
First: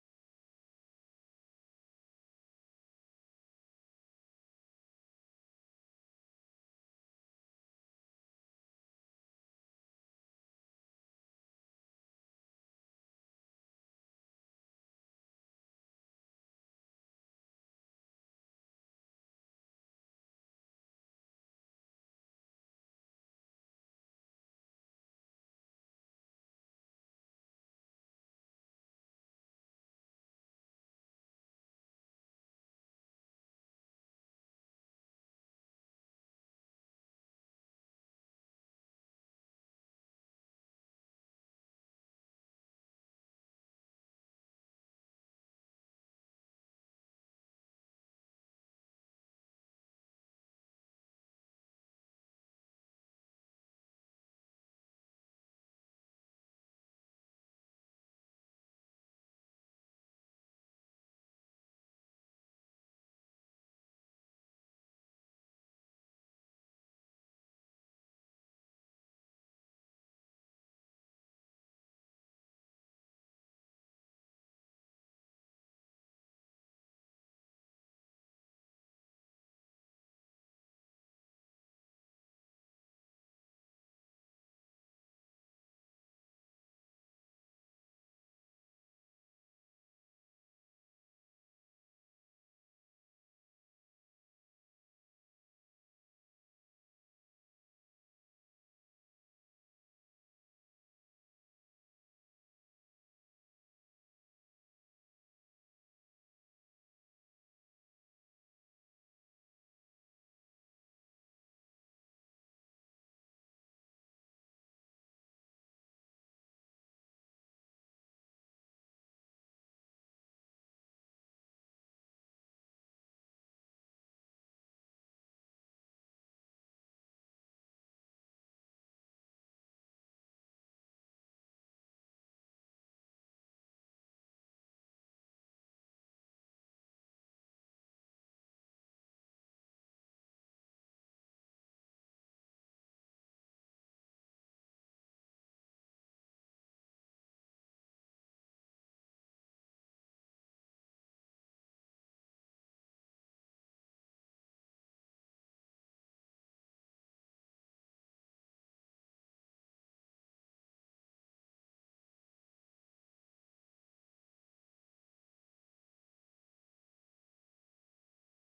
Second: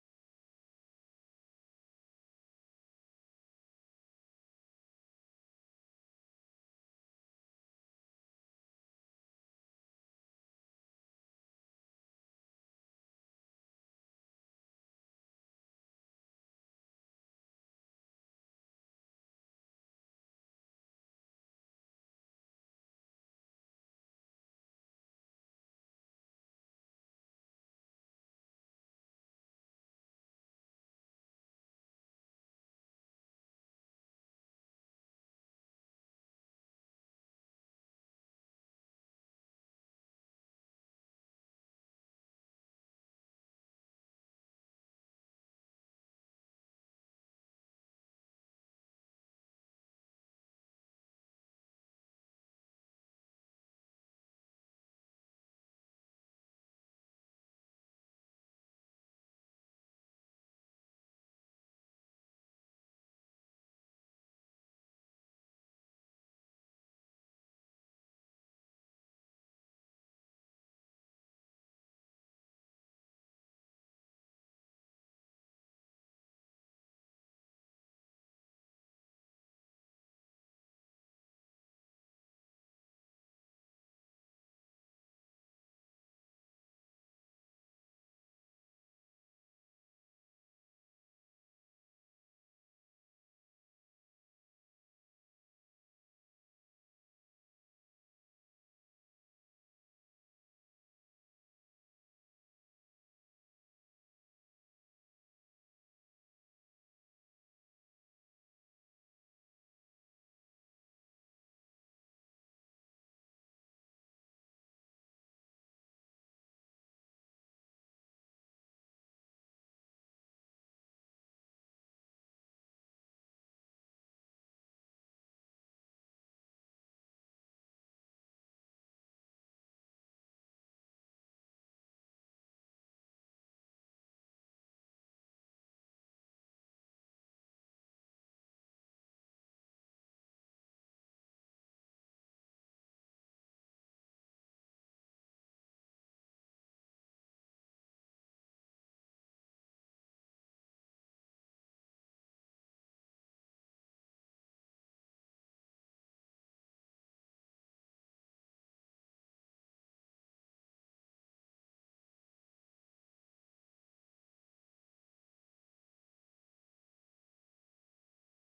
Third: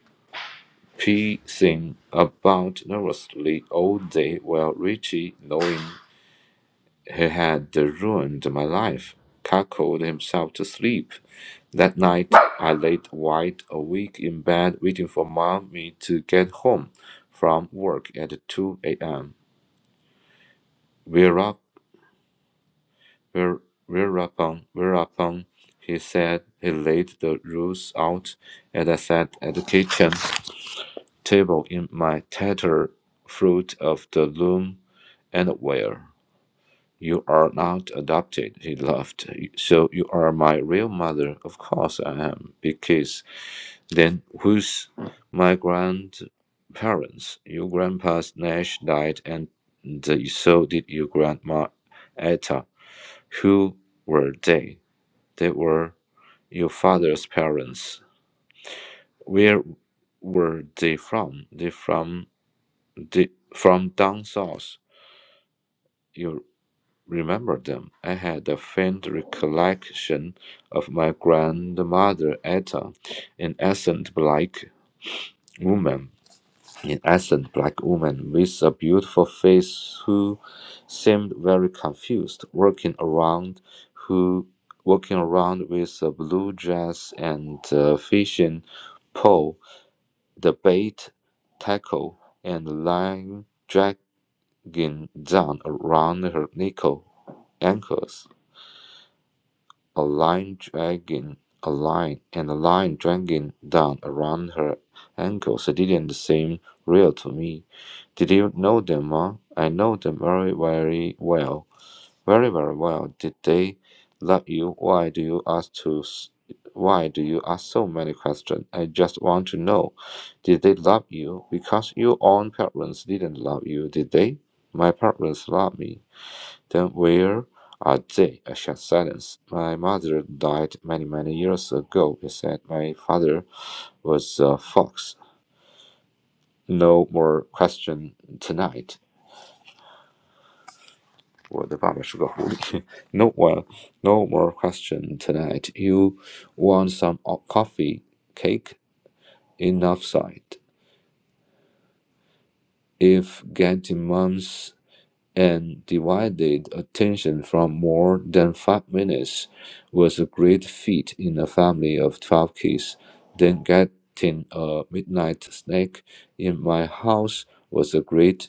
Speaker 1: pacing about nervously all day while Richie, knowing he had ruined my life, cackled himself to sleep. That night, I laid wide awake in bed waiting for mommy to get home from work at 2 a.m. Whereupon, where- whereupon, whereupon, he said he laid the rules out and I sat at the kitchen table in my tattered Fruit of the Loom anywhere. You are not adopted, he laughed. So you are my real mother? Of course I am. Because Then who's my grandparents? Your grandpa Nash died, and so did your grandma Etta. Who were they? They were your father's parents. Where were they from? They from The, from down south, you remember them. I had a faint recollection of my grandmother Etta, an essence black woman, an essence black woman with a beautiful face who seemed very confused, walking around who walking around with a blue dress and a fishing pole, the bait tackle and line drag. dragging down around her nickel ankles, a line dragging a line and a line dragging down around her ankles. It didn't seem real to me. Did you know them, Ma? I know them very, very well. Very, very well. Did they love you? Why do you ask to? s- Why do you ask so many questions? I just want to know. Did they love you? Because your own parents didn't love you, did they? My parents loved me. Then where are they? A short silence. My mother died many, many years ago. He said my father was a fox. No more question tonight. 我的爸爸是个狐狸。no one, no well, no more question tonight. You want some o- coffee, cake, enough side. If get demands and divided attention from more than five minutes was a great feat in a family of 12 kids. Then getting a midnight snack in my house was a great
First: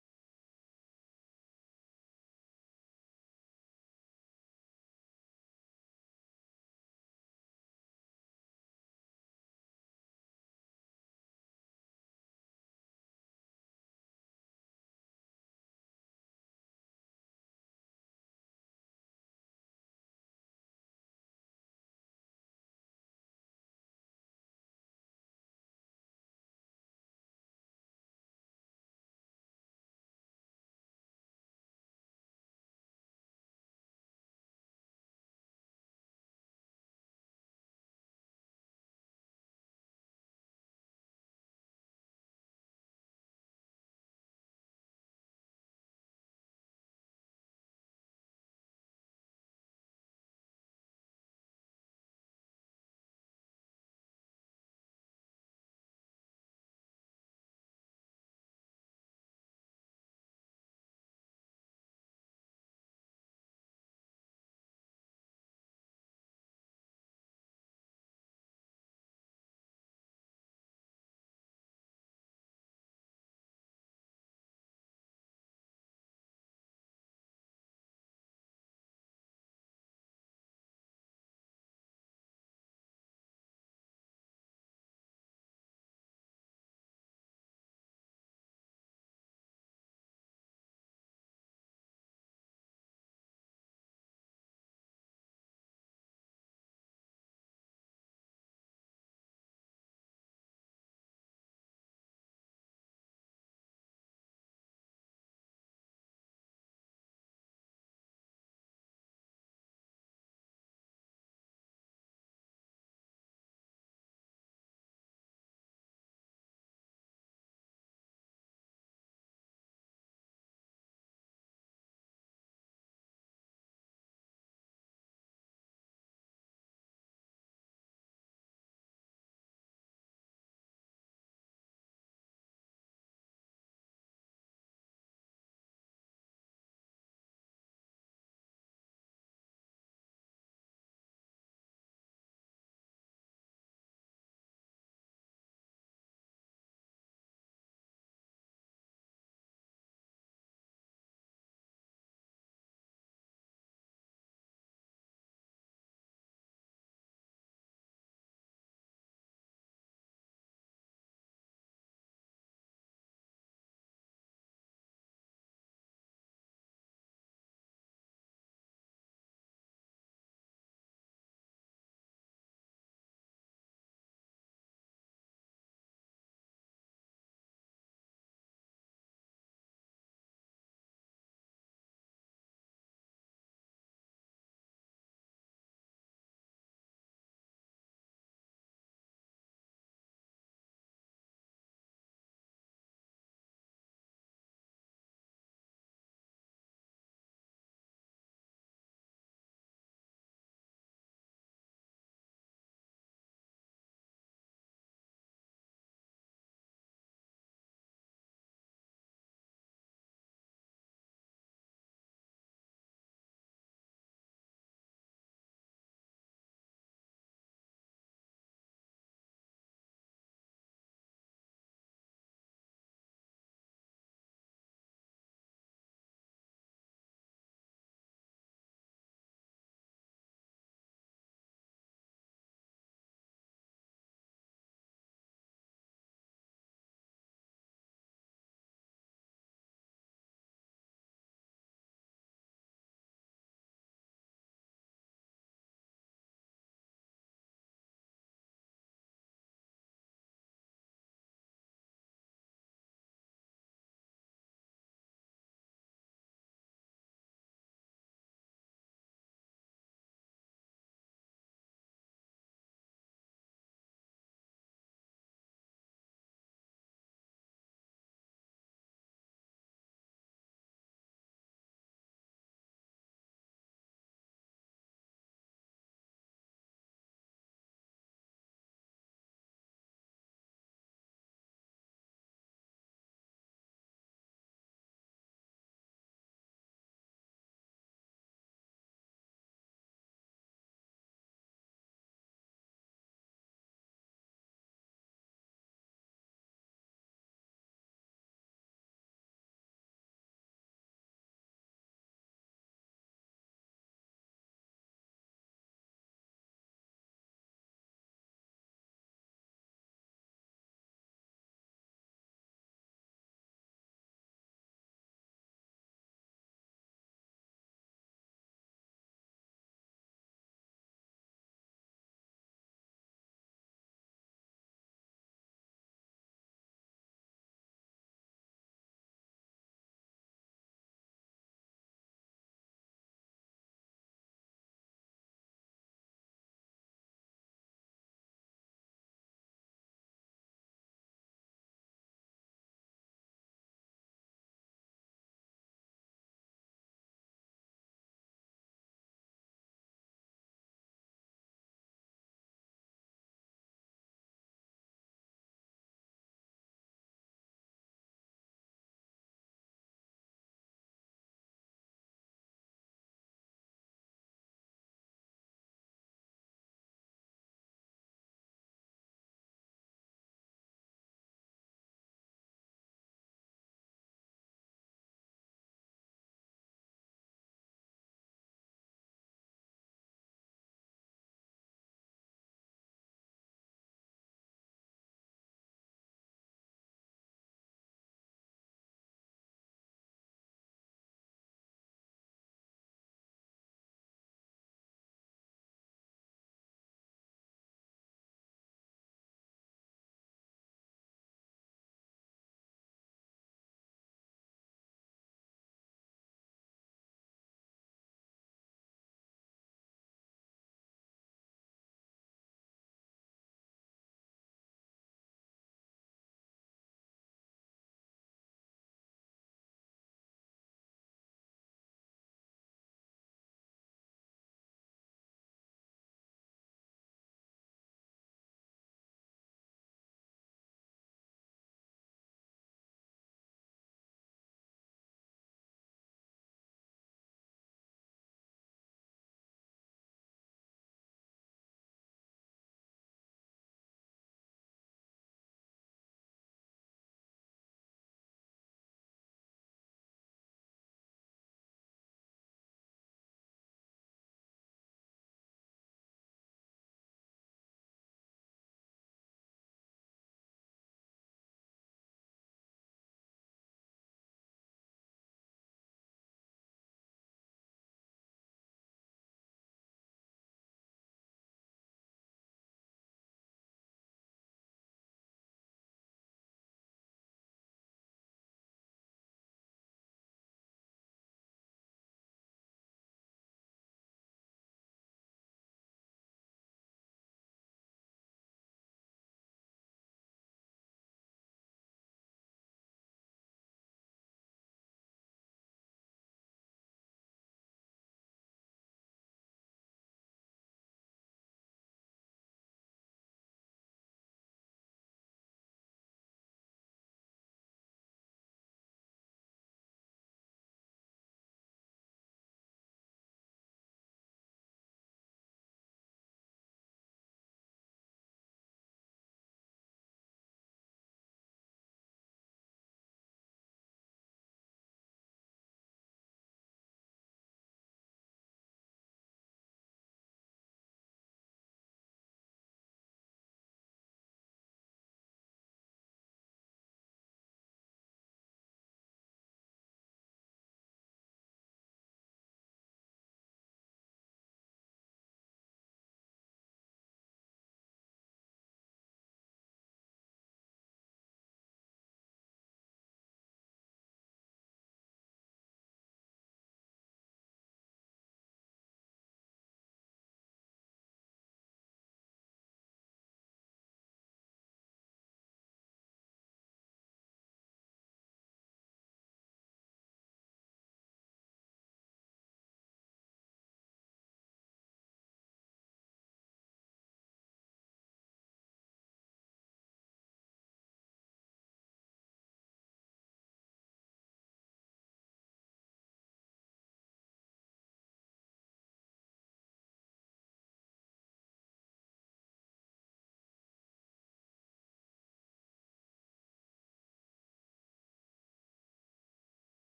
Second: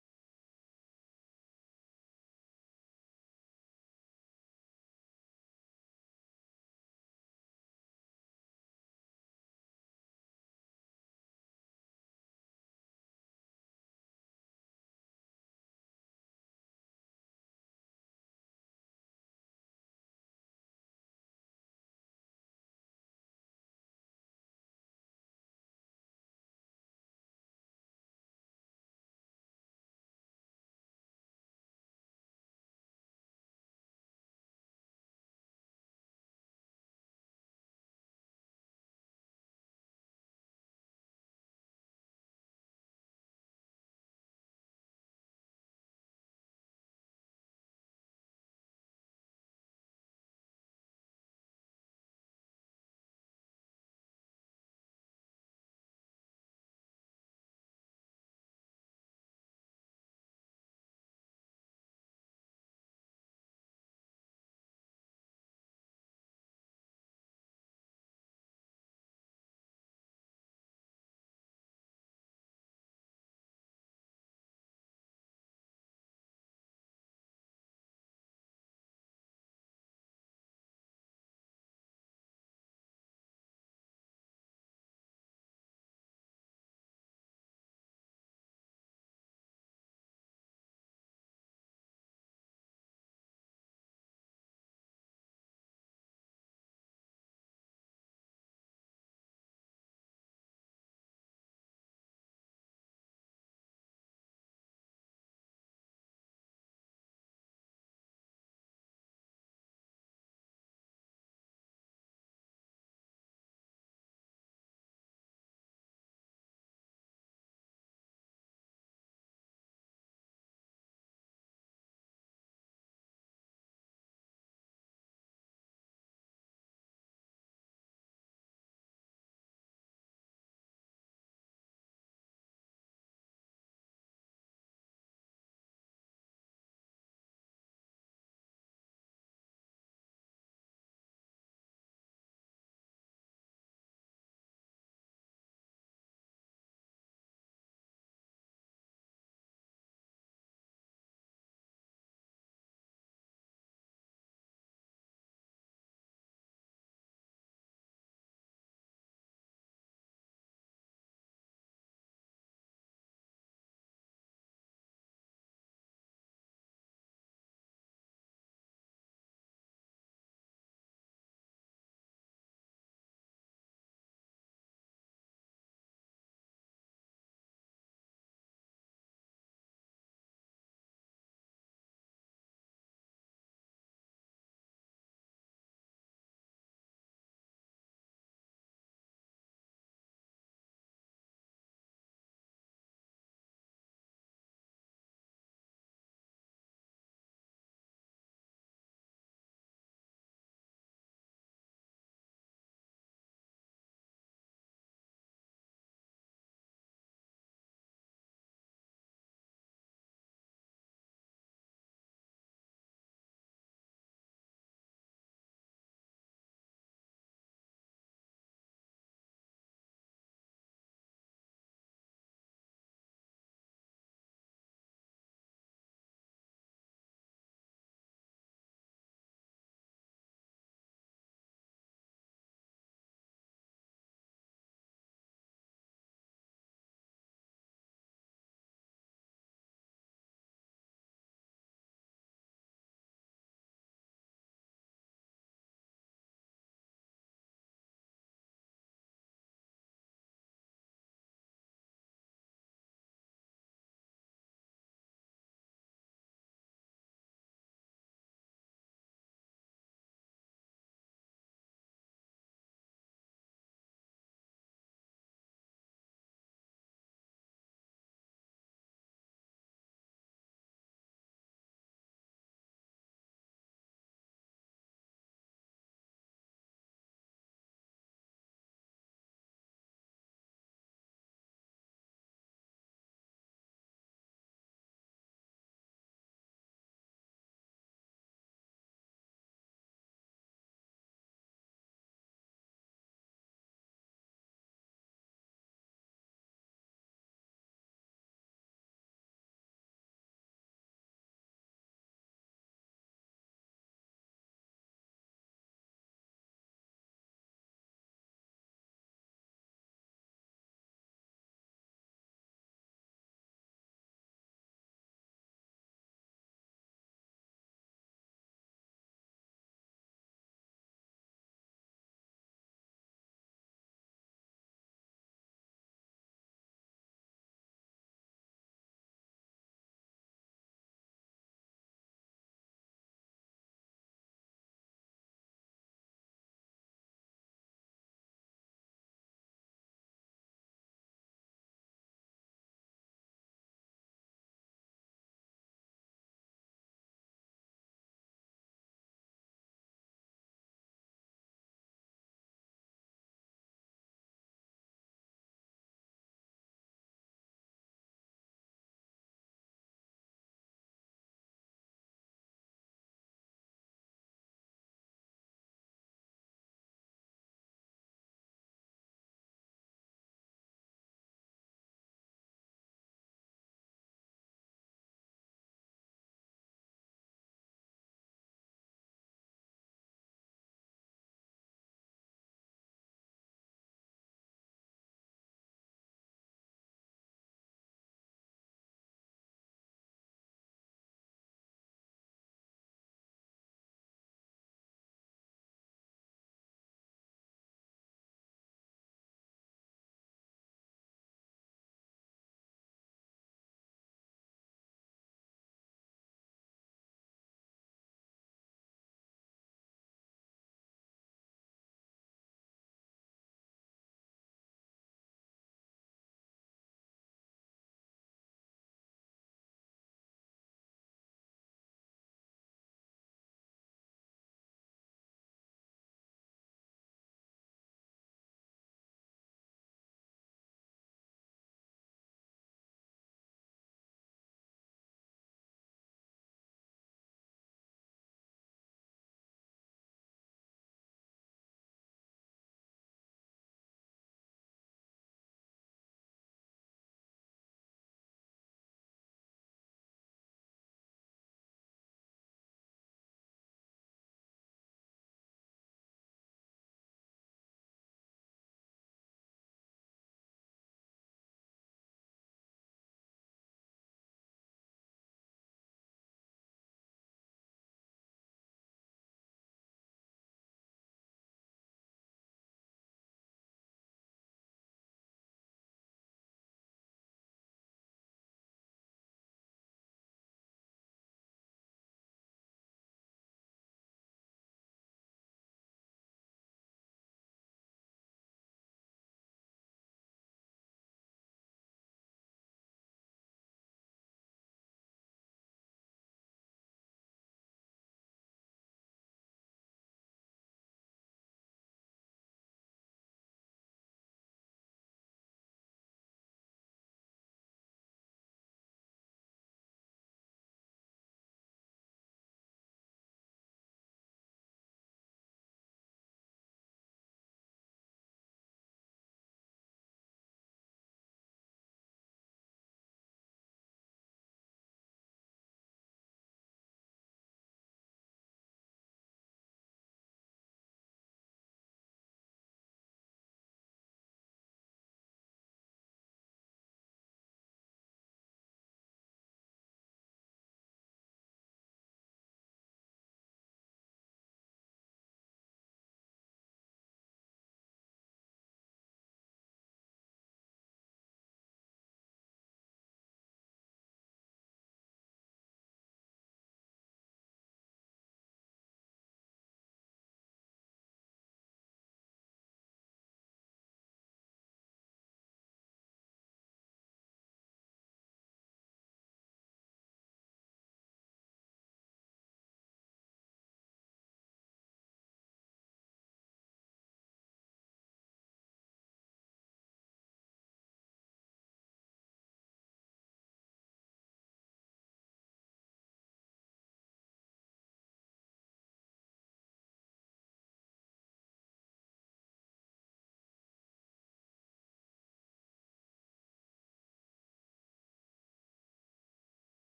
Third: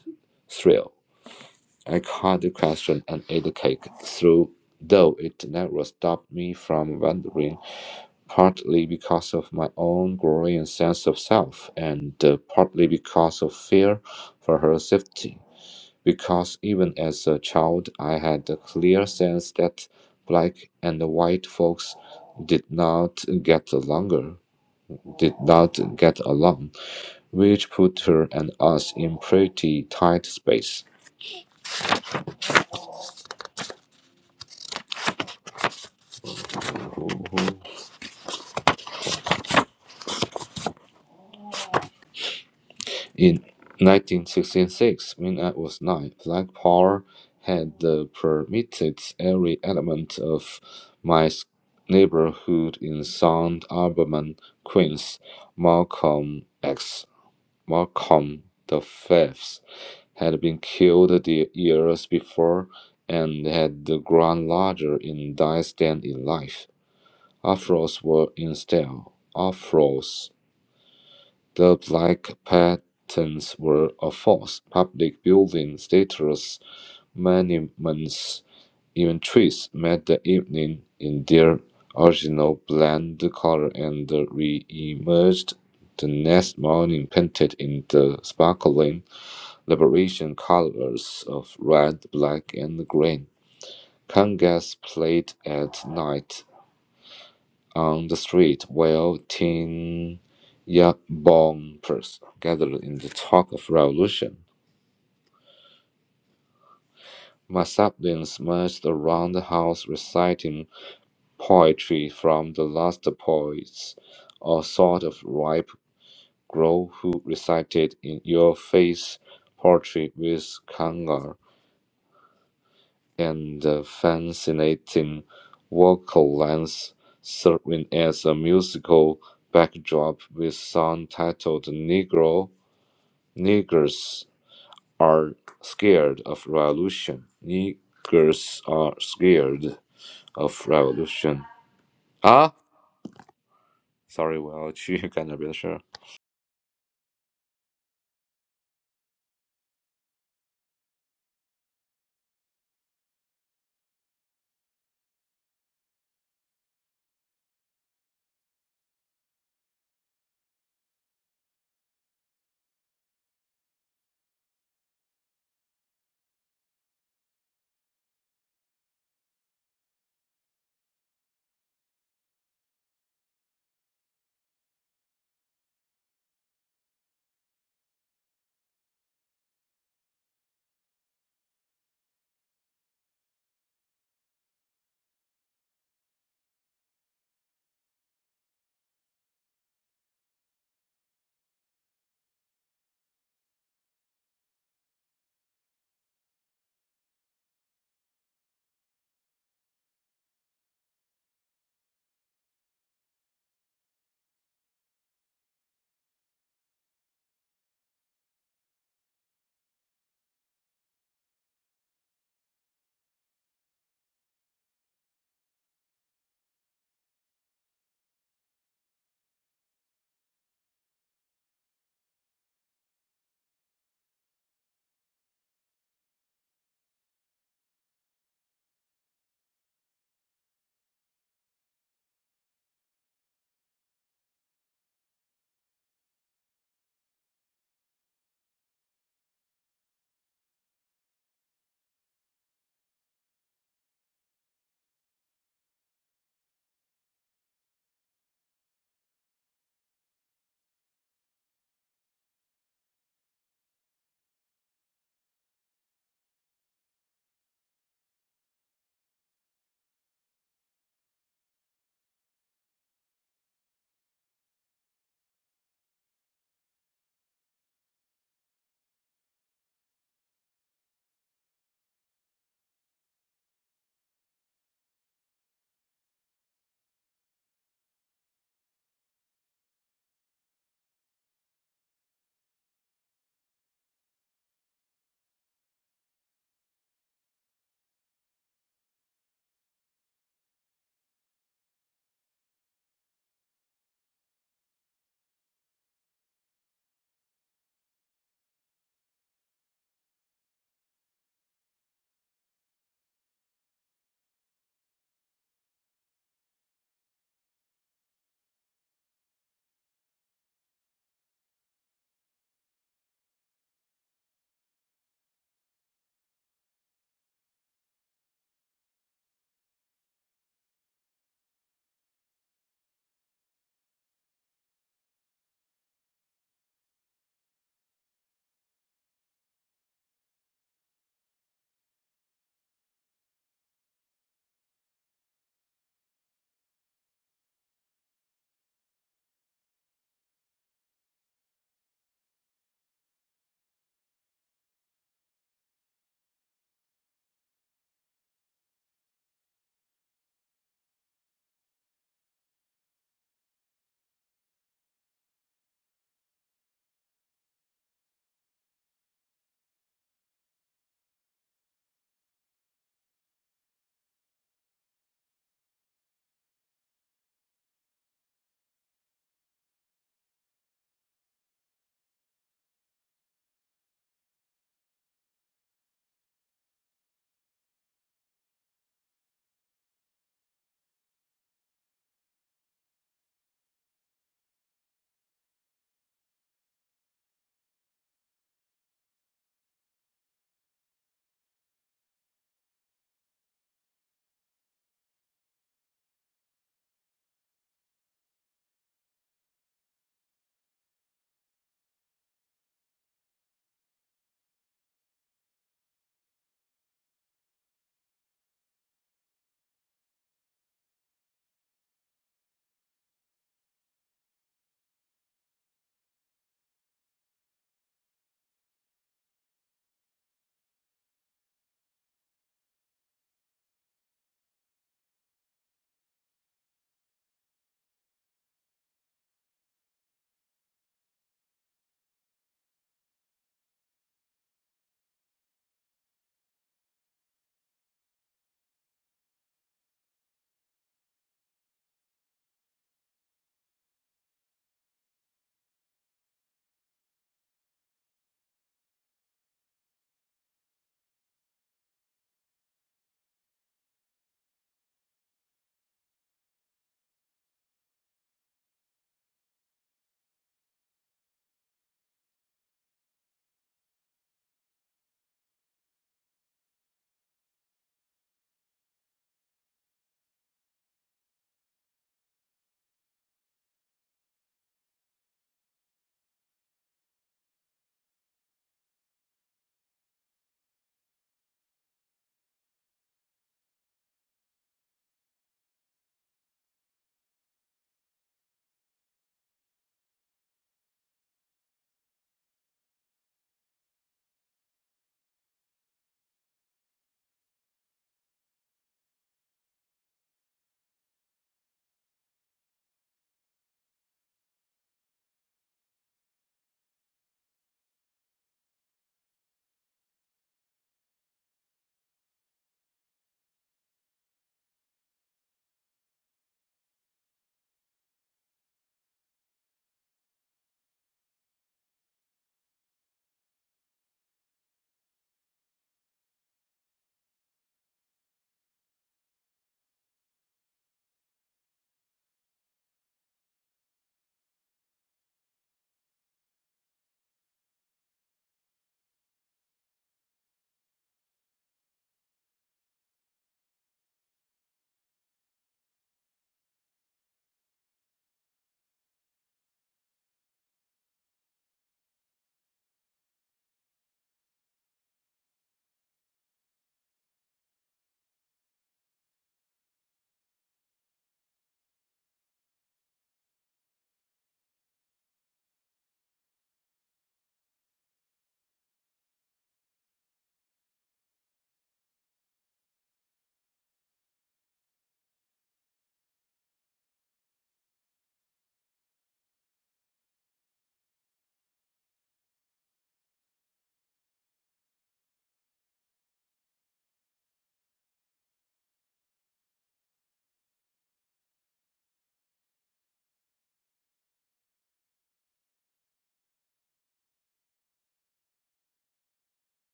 Speaker 1: thrill. I cut the question and ate the cake, through, though it never stopped me from wondering, partly because of my own growing sense of self and uh, partly because of fear for her safety because even as a child, I had a clear sense that black and white folks did not get along, did not get along, which put her and us in pretty tight space. In 1966, when I was nine, Black Power had uh, permitted every element of my s- neighborhood in Sound Albemarle, Queens, Malcolm X. Malcolm the Fifth had been killed the years before and had grown larger in size than in life. Afros were in style. Afros, the black patterns were a force. Public buildings, statues, monuments, even trees met the evening in their original bland color and re-emerged the next morning painted in the sparkling Liberation colors of red, black, and green. Congas played at night on the street while teen bombers gathered in the talk of revolution. My marched around the house reciting poetry from the last poets, a sort of ripe girl who recited in your face poetry with kangar. and the fascinating vocal lines serving as a musical backdrop with song titled Negro Niggers Are Scared of Revolution. Niggers are scared of revolution. 啊，sorry，我要去干点别的事儿。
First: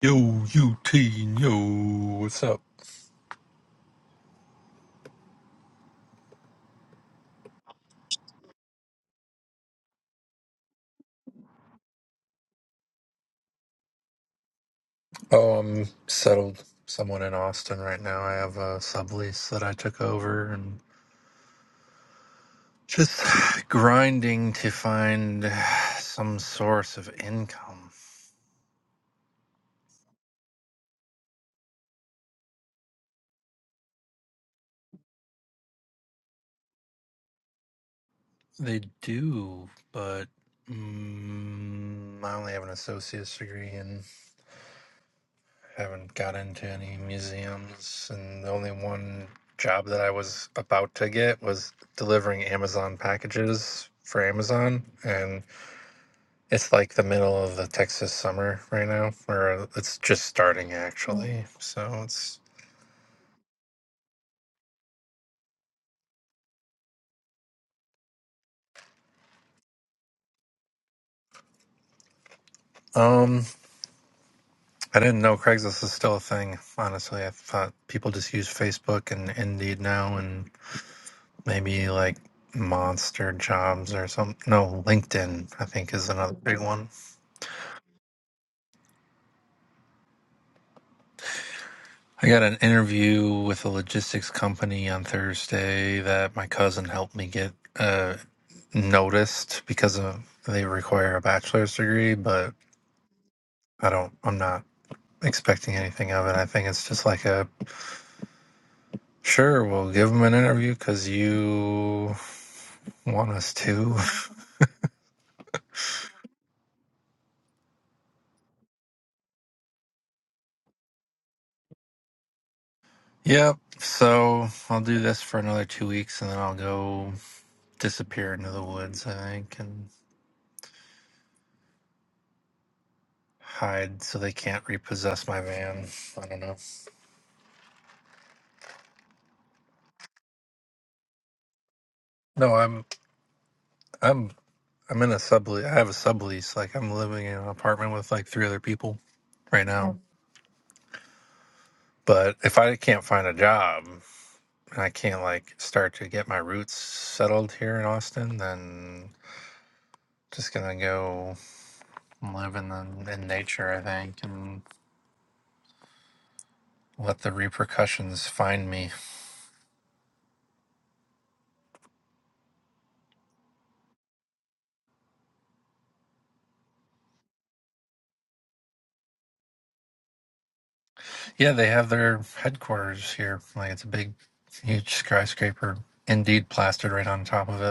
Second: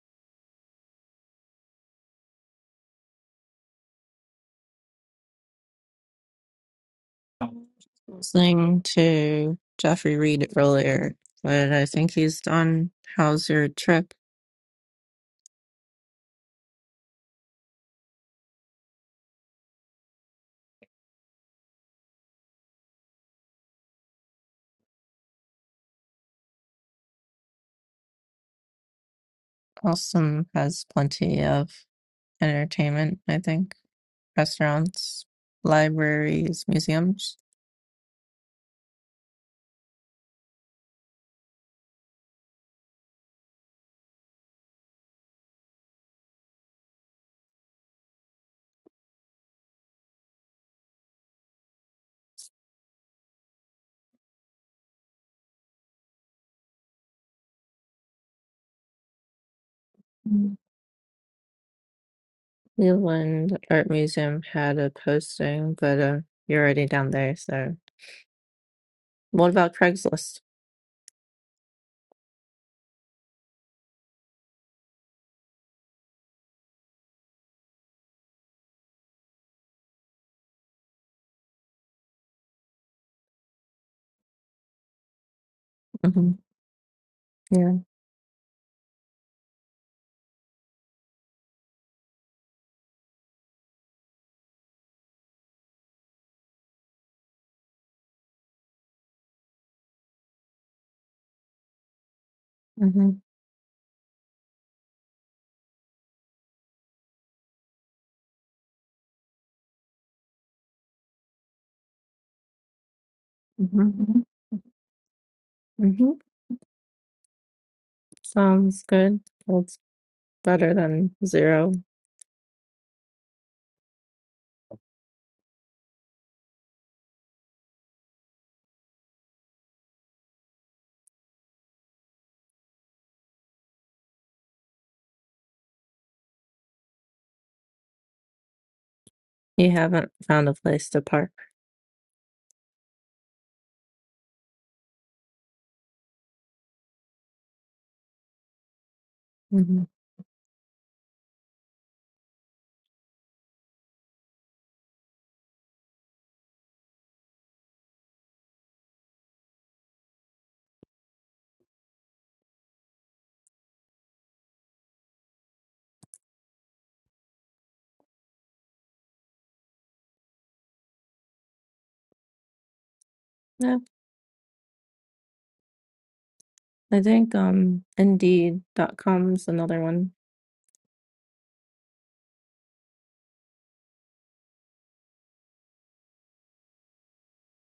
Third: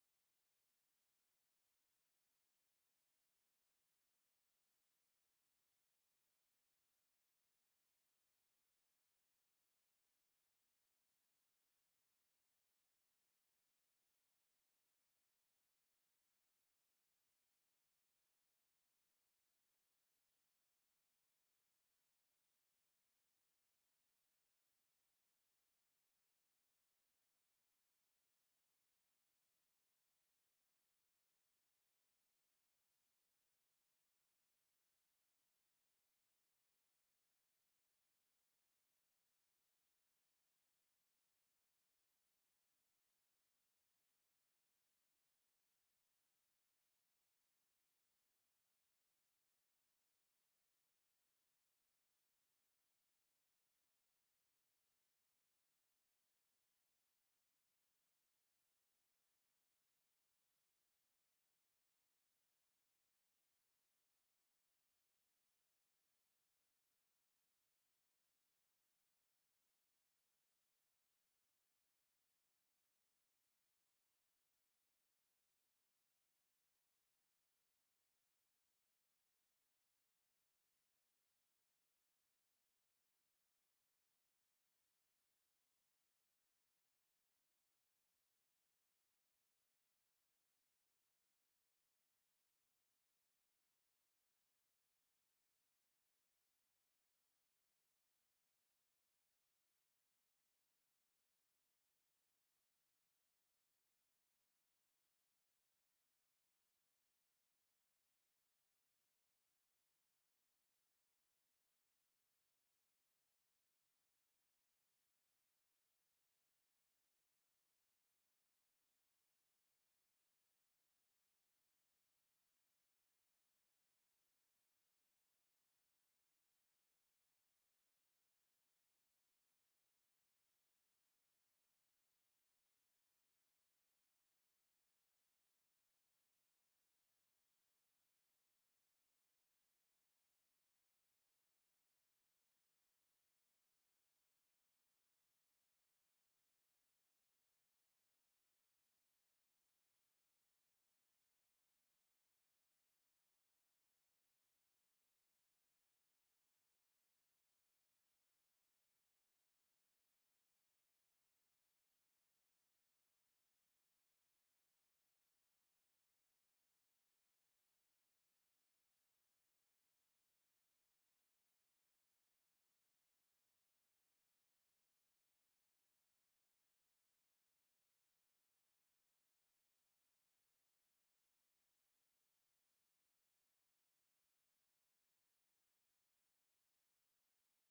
Speaker 2: Yo, Eugene, yo, what's up?
Speaker 3: listening to Jeffrey Reed earlier, but I think he's done. How's your trip?
Speaker 2: Oh, I'm settled somewhat in Austin right now. I have a sublease that I took over and just grinding to find some source of income.
Speaker 3: Awesome has plenty of entertainment, I think. Restaurants, libraries, museums.
Speaker 2: They do, but mm, I only have an associate's degree and haven't got into any museums. And the only one job that I was about to get was delivering Amazon packages for Amazon. And It's like the middle of the Texas summer right now, or it's just starting actually. So it's
Speaker 3: Cleveland Art Museum had a posting, but uh, you're already down there, so what about Craigslist?
Speaker 2: um I didn't know Craigslist is still a thing. Honestly, I thought people just use Facebook and Indeed now, and maybe like Monster Jobs or something. No, LinkedIn I think is
Speaker 3: hmm
Speaker 2: another big one.
Speaker 3: Yeah.
Speaker 2: I got an interview with a logistics company on Thursday that my cousin helped me get uh, noticed because of they require a bachelor's degree, but
Speaker 3: hmm
Speaker 2: I don't. I'm not expecting anything of it. I think it's just like a sure. We'll give them an interview because you want us to.
Speaker 3: hmm hmm Sounds good. That's better than zero.
Speaker 2: yep. So I'll do this for another two weeks, and then I'll go disappear into the woods. I think and hide so they can't repossess my van. I don't know.
Speaker 3: You haven't found a place to park.
Speaker 2: No, I'm. I'm. I'm in a sublease. I have a sublease. Like I'm living in an apartment with like three other people right
Speaker 3: hmm
Speaker 2: now. But if I can't find a job. and I can't like start to get my roots settled here in Austin, then just gonna go live in the, in nature, I think, and let the repercussions find me.
Speaker 3: Yeah, I think um indeed Indeed.com is another one.
Speaker 2: Yeah, they have their headquarters here. Like it's a big, huge skyscraper, indeed plastered right on top of it.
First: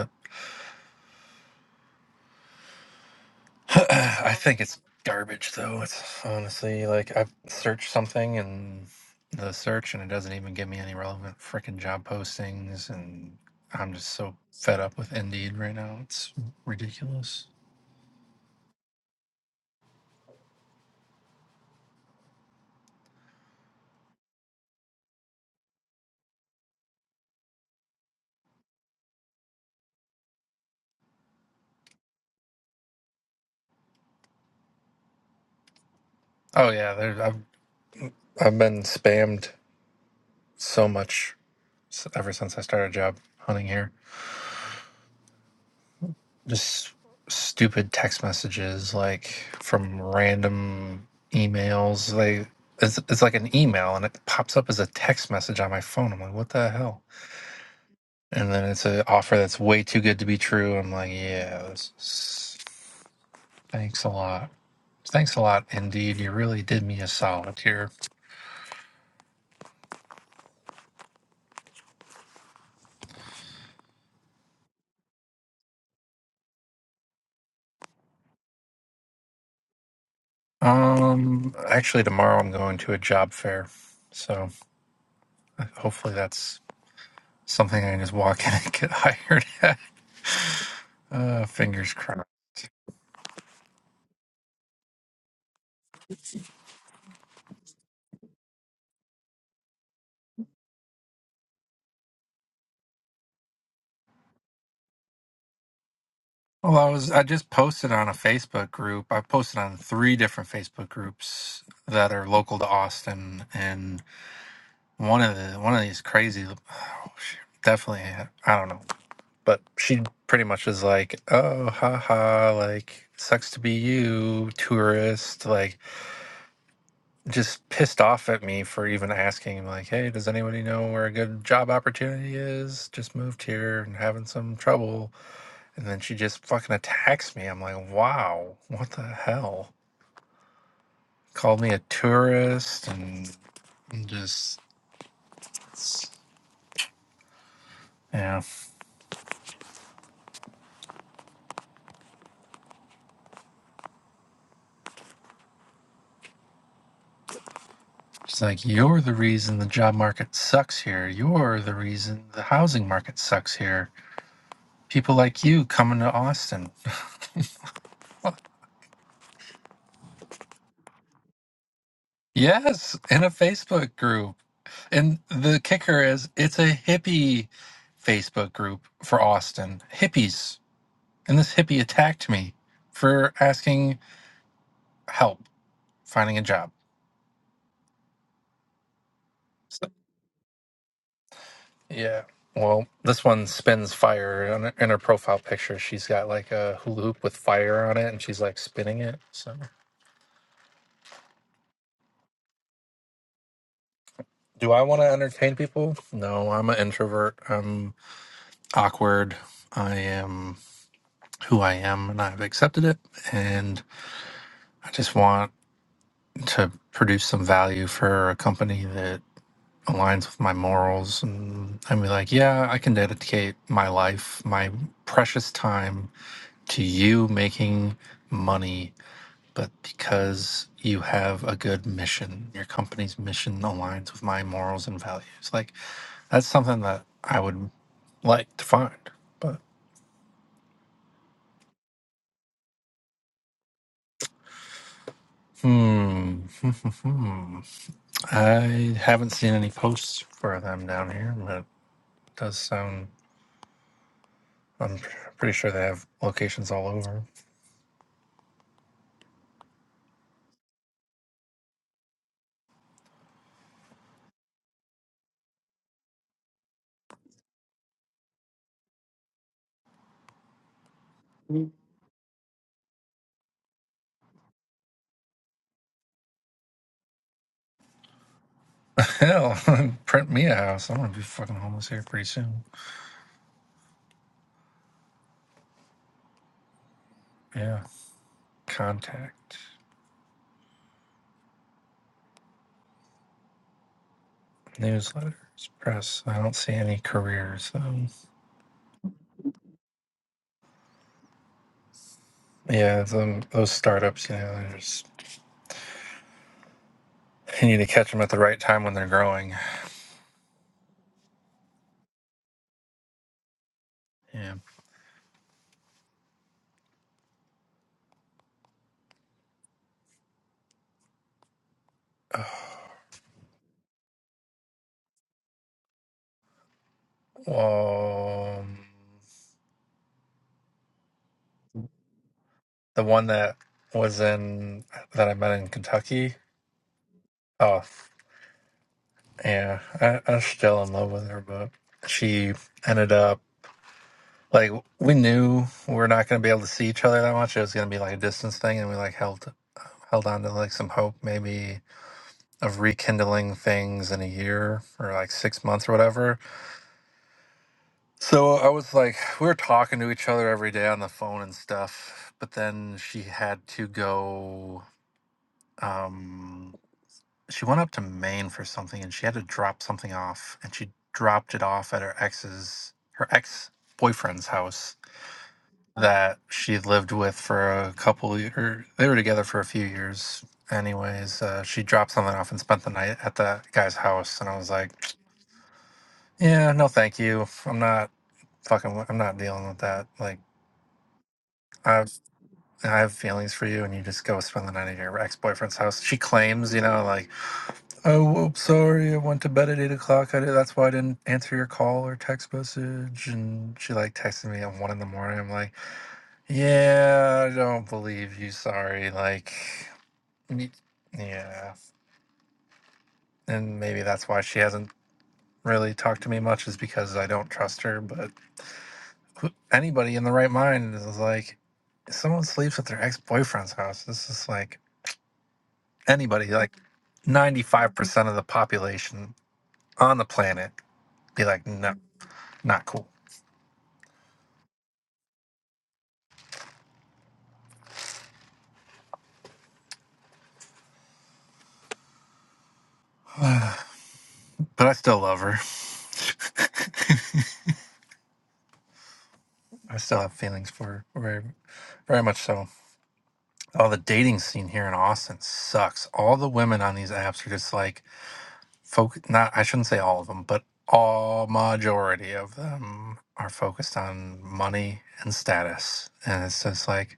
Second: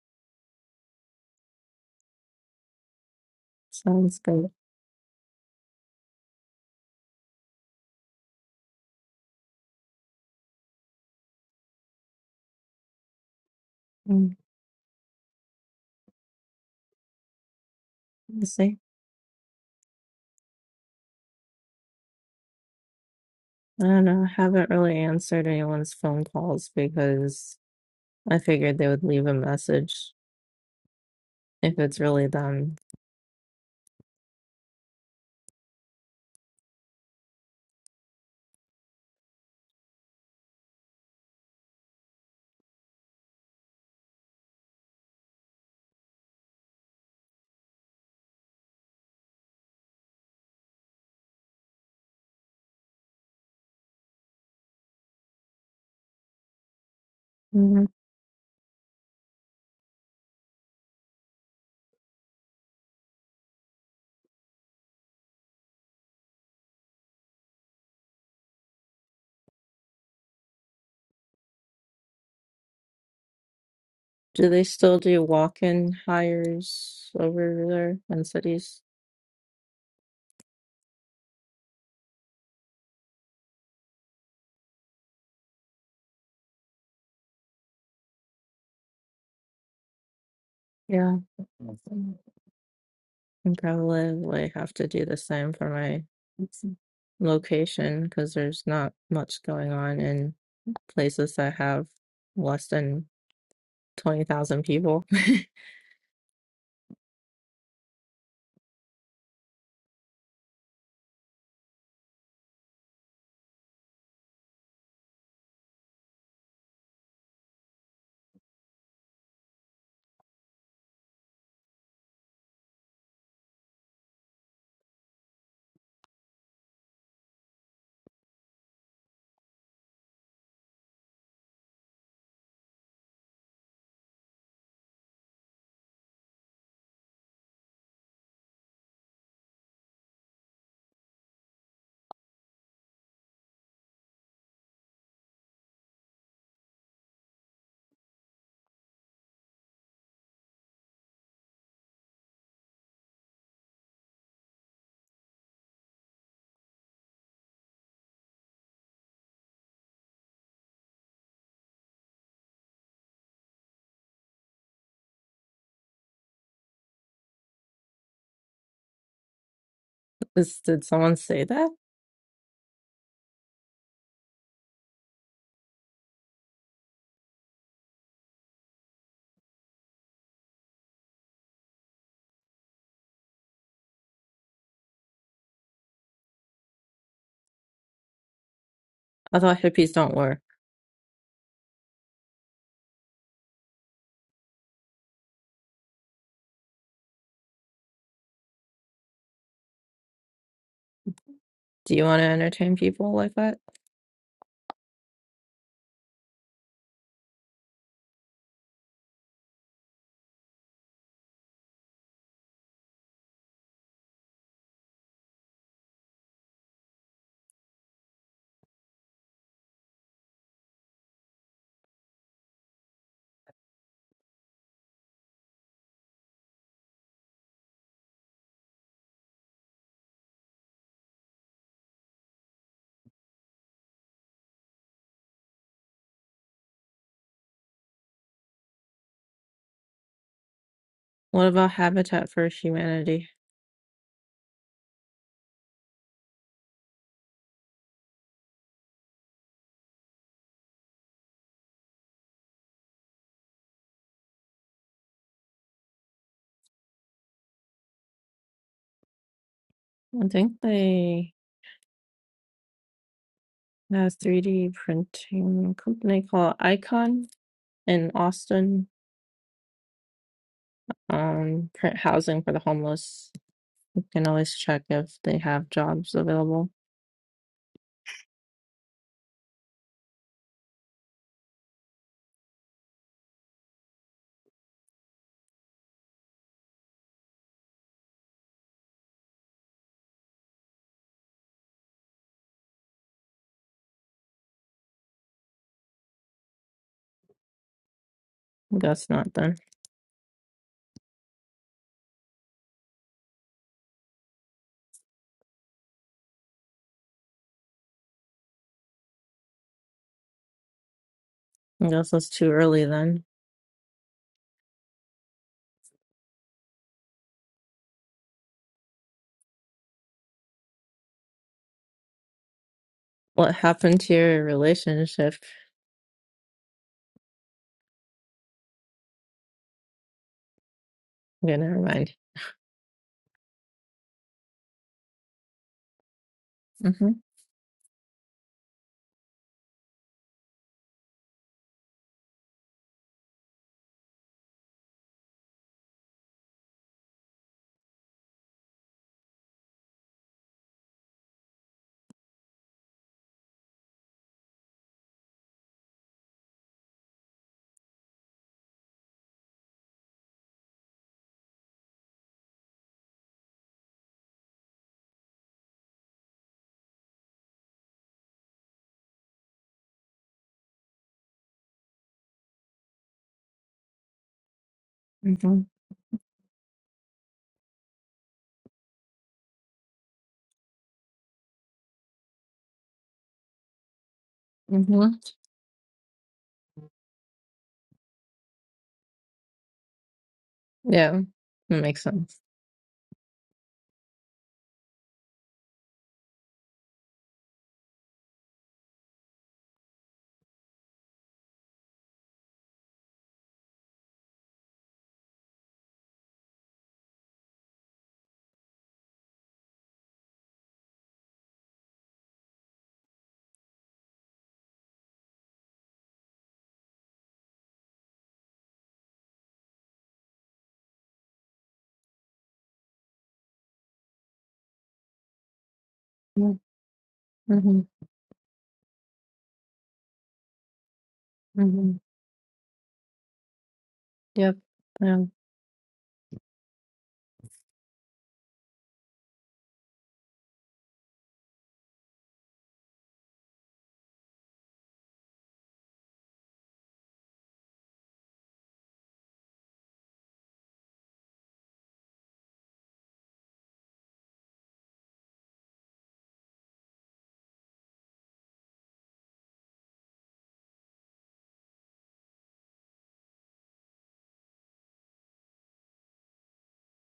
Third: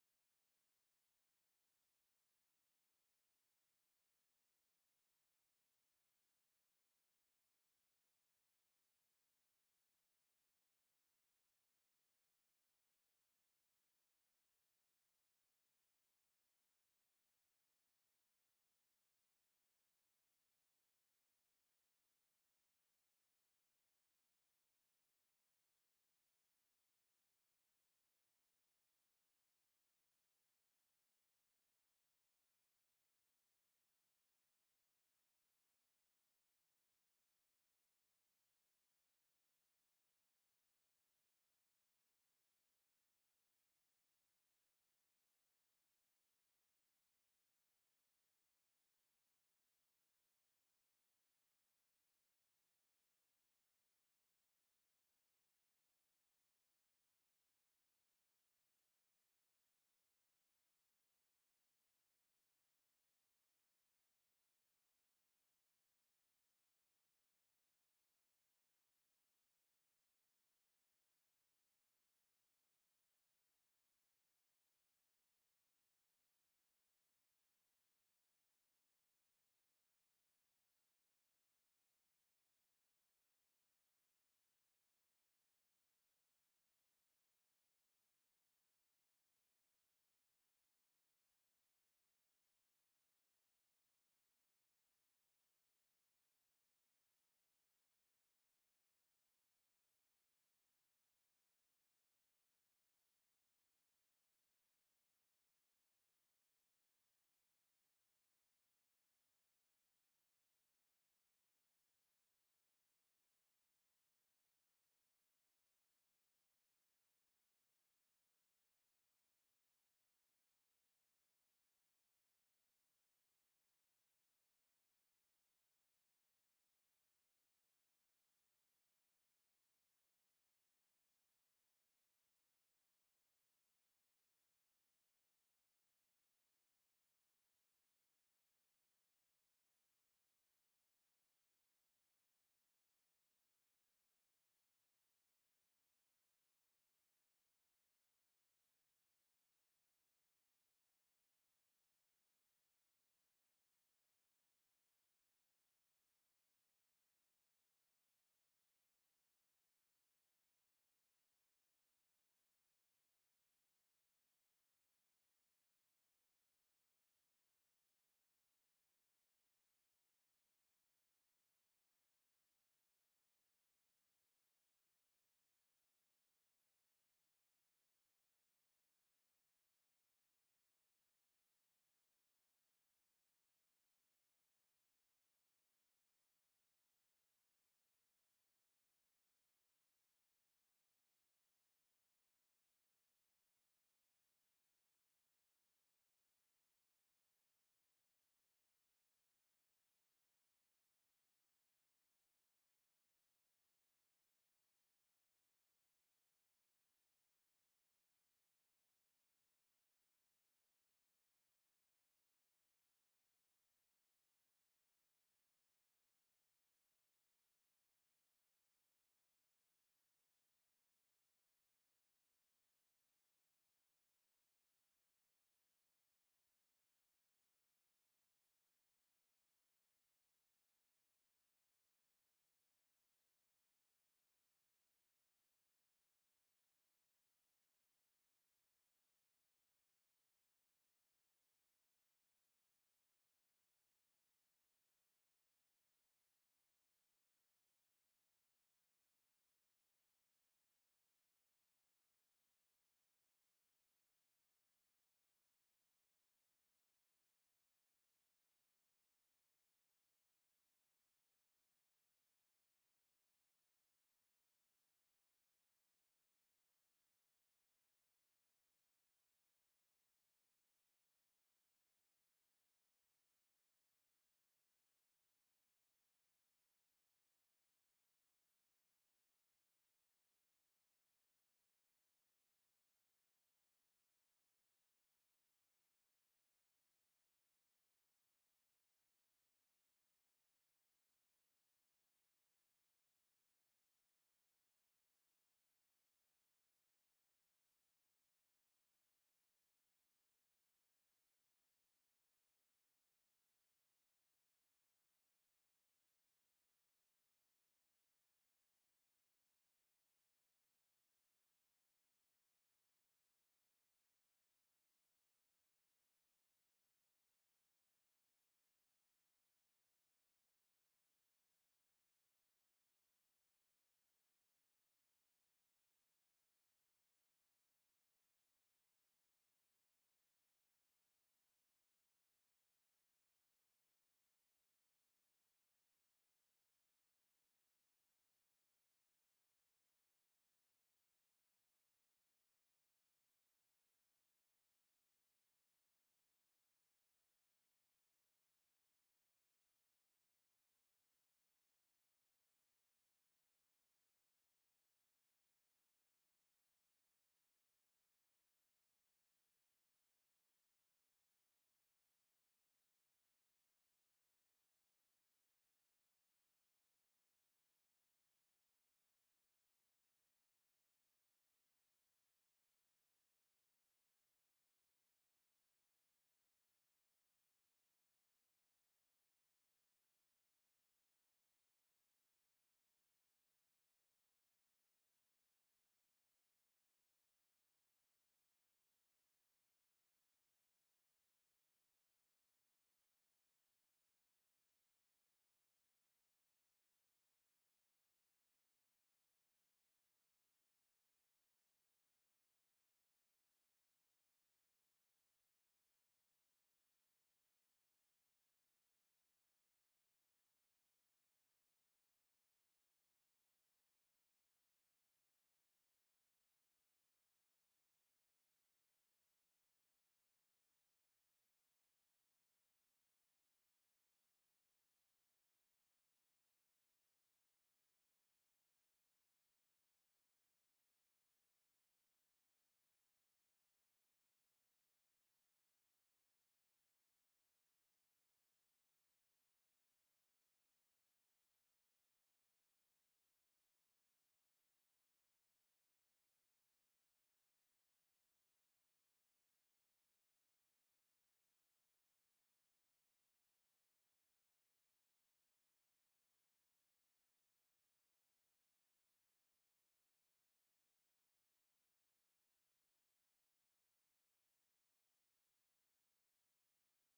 Speaker 3: Sounds
Speaker 2: I
Speaker 3: good.
Speaker 2: think it's garbage though. It's honestly like I've searched something and the search and it doesn't even give me any relevant freaking job postings and I'm just so
Speaker 3: Mm,
Speaker 2: fed up with Indeed right now. It's ridiculous.
Speaker 3: Let's see. I don't know. I haven't really answered anyone's phone calls because I figured they would leave a message if it's really them.
Speaker 2: Oh yeah, there I've I've been spammed so much s- ever since I started job hunting here. just stupid text messages like from random emails they it's, it's like an email and it pops up as a text message on my phone i'm like what the hell
Speaker 3: hmm
Speaker 2: and then it's an offer that's way too good to be true i'm like yeah this is- thanks a lot thanks a lot indeed you really did me a solid here
Speaker 3: Do they still do walk-in hires over there in cities?
Speaker 2: um actually tomorrow i'm going to a job fair so hopefully that's something i can just walk in and get hired at
Speaker 3: Yeah.
Speaker 2: uh fingers crossed
Speaker 3: And probably have to do the same for my location because there's not much going on in. places that have less than 20,000 people.
Speaker 2: Well, I was I just posted on a Facebook group. I posted on three different Facebook groups that are local to Austin, and one of the one of these crazy, oh, shoot, definitely I don't know, but she pretty much is like, oh, haha, like sucks to be you, tourist, like just pissed off at me for even asking, like, hey, does anybody know where a good job opportunity is? Just moved here and having some trouble and then she just fucking attacks me. I'm like, wow, what the hell? Called me a tourist and and just, yeah. She's like, you're the reason the job market sucks here. You're the reason the housing market sucks here. People like you coming to Austin.
Speaker 3: Is, did someone say that?
Speaker 2: Yes, in a Facebook group. And the kicker is it's a hippie Facebook group for Austin. Hippies. And this hippie attacked me for asking help finding a job.
Speaker 3: I thought
Speaker 2: So-
Speaker 3: hippies don't work.
Speaker 2: yeah. Well, this one spins fire in her, in her profile picture. She's got like a hula hoop with fire on it, and she's like spinning it. So,
Speaker 3: Do you want to entertain people like that?
Speaker 2: do I want to entertain people? No, I'm an introvert. I'm awkward. I am who I am, and I've accepted it. And I just want to produce some value for a company that aligns with my morals. And I'm like, yeah, I can dedicate my life, my precious time to you making money but because you have a good mission, your company's mission aligns with my morals and values. Like that's something that I would like to find. But
Speaker 3: What about Habitat for Humanity?
Speaker 2: hmm, I haven't seen any posts for them down here, but it does sound. I'm pr- pretty sure they have locations all over.
Speaker 3: I think they have 3D printing company called Icon. in Austin um, print housing for the homeless. You can always check if they have jobs available.
Speaker 2: Hell, print me a house. I'm gonna be fucking homeless here pretty soon. Yeah. Contact newsletters, press. I don't see any careers though.
Speaker 3: I guess not then.
Speaker 2: Yeah, them, those startups, you know, they're just, you need to catch them at the right time when they're growing.
Speaker 3: I guess it's too early then.
Speaker 2: Yeah.
Speaker 3: What happened to your relationship?
Speaker 2: Oh, Um,
Speaker 3: Okay, never mind.
Speaker 2: the one that was in that I met in Kentucky.
Speaker 3: Mm-hmm.
Speaker 2: Oh, yeah, I, I'm still in love with her, but she ended up like we knew we were not going to be able to see each other that much. It was going to be like a distance thing, and we like held held on to like some hope maybe of rekindling things in a year or like six months or whatever So I was like, we were talking to each other every day on the phone and stuff. But then she had to go. Um, she went up to Maine for something, and she had to drop something off, and she dropped it off at her ex's, her ex boyfriend's house
Speaker 3: Mm-hmm.
Speaker 2: that she lived with for a couple years. They were together for a few years. Anyways, uh, she dropped something off and spent the night at that guy's house, and I was like,
Speaker 3: Mm-hmm.
Speaker 2: "Yeah, no, thank you. I'm not fucking. I'm not dealing with that. Like,
Speaker 3: Yeah, that
Speaker 2: I've
Speaker 3: makes sense.
Speaker 2: I have feelings for you, and you just go spend the night at your ex boyfriend's house. She claims, you know, like, oh, whoops, sorry, I went to bed at eight o'clock. I, that's why I didn't answer your call or text message. And she like texted me at one in the morning. I'm like, yeah, I don't believe you. Sorry, like, y- yeah. And maybe that's why she hasn't really talked to me much is because I don't trust her. But who- anybody in the right mind is like, someone sleeps at their ex boyfriend's house. This is like. anybody,
Speaker 3: Mm-hmm.
Speaker 2: like 95% of the population on the planet be like,
Speaker 3: Mm-hmm.
Speaker 2: no, not cool.
Speaker 3: Yep. Yeah.
Speaker 2: but I still love her. I still have feelings for her, very, very much so. Oh, the dating scene here in Austin sucks. All the women on these apps are just like, folk, not, I shouldn't say all of them, but all majority of them are focused on money and status. And it's just like,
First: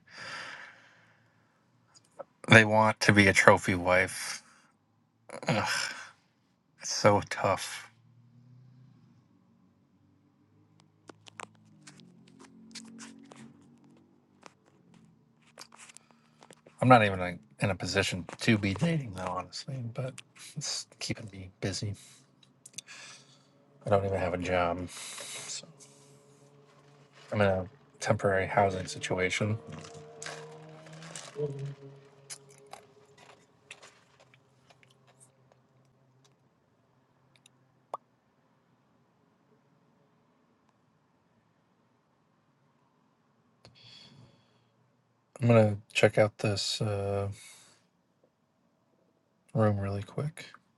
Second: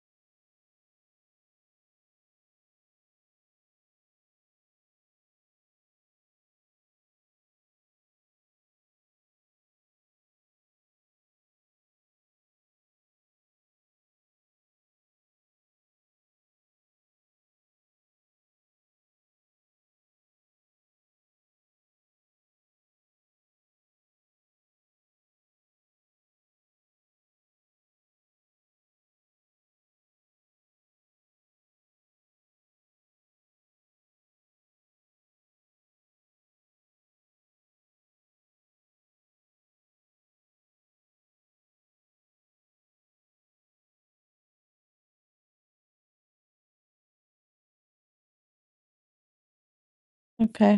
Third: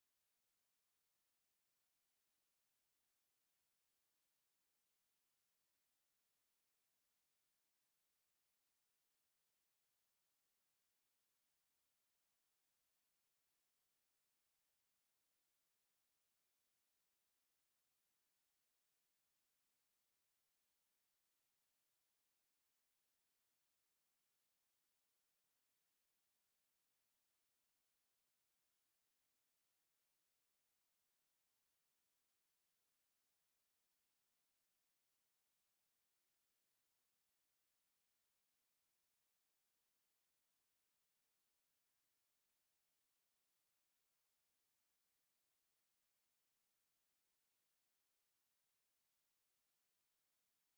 Speaker 2: they want to be a trophy wife. Ugh, it's so tough. I'm not even like, in a position to be dating though, honestly, but it's keeping me busy. I don't even have a job. So I'm in a temporary housing situation. I'm gonna check out this uh, room really quick.
Speaker 3: Okay.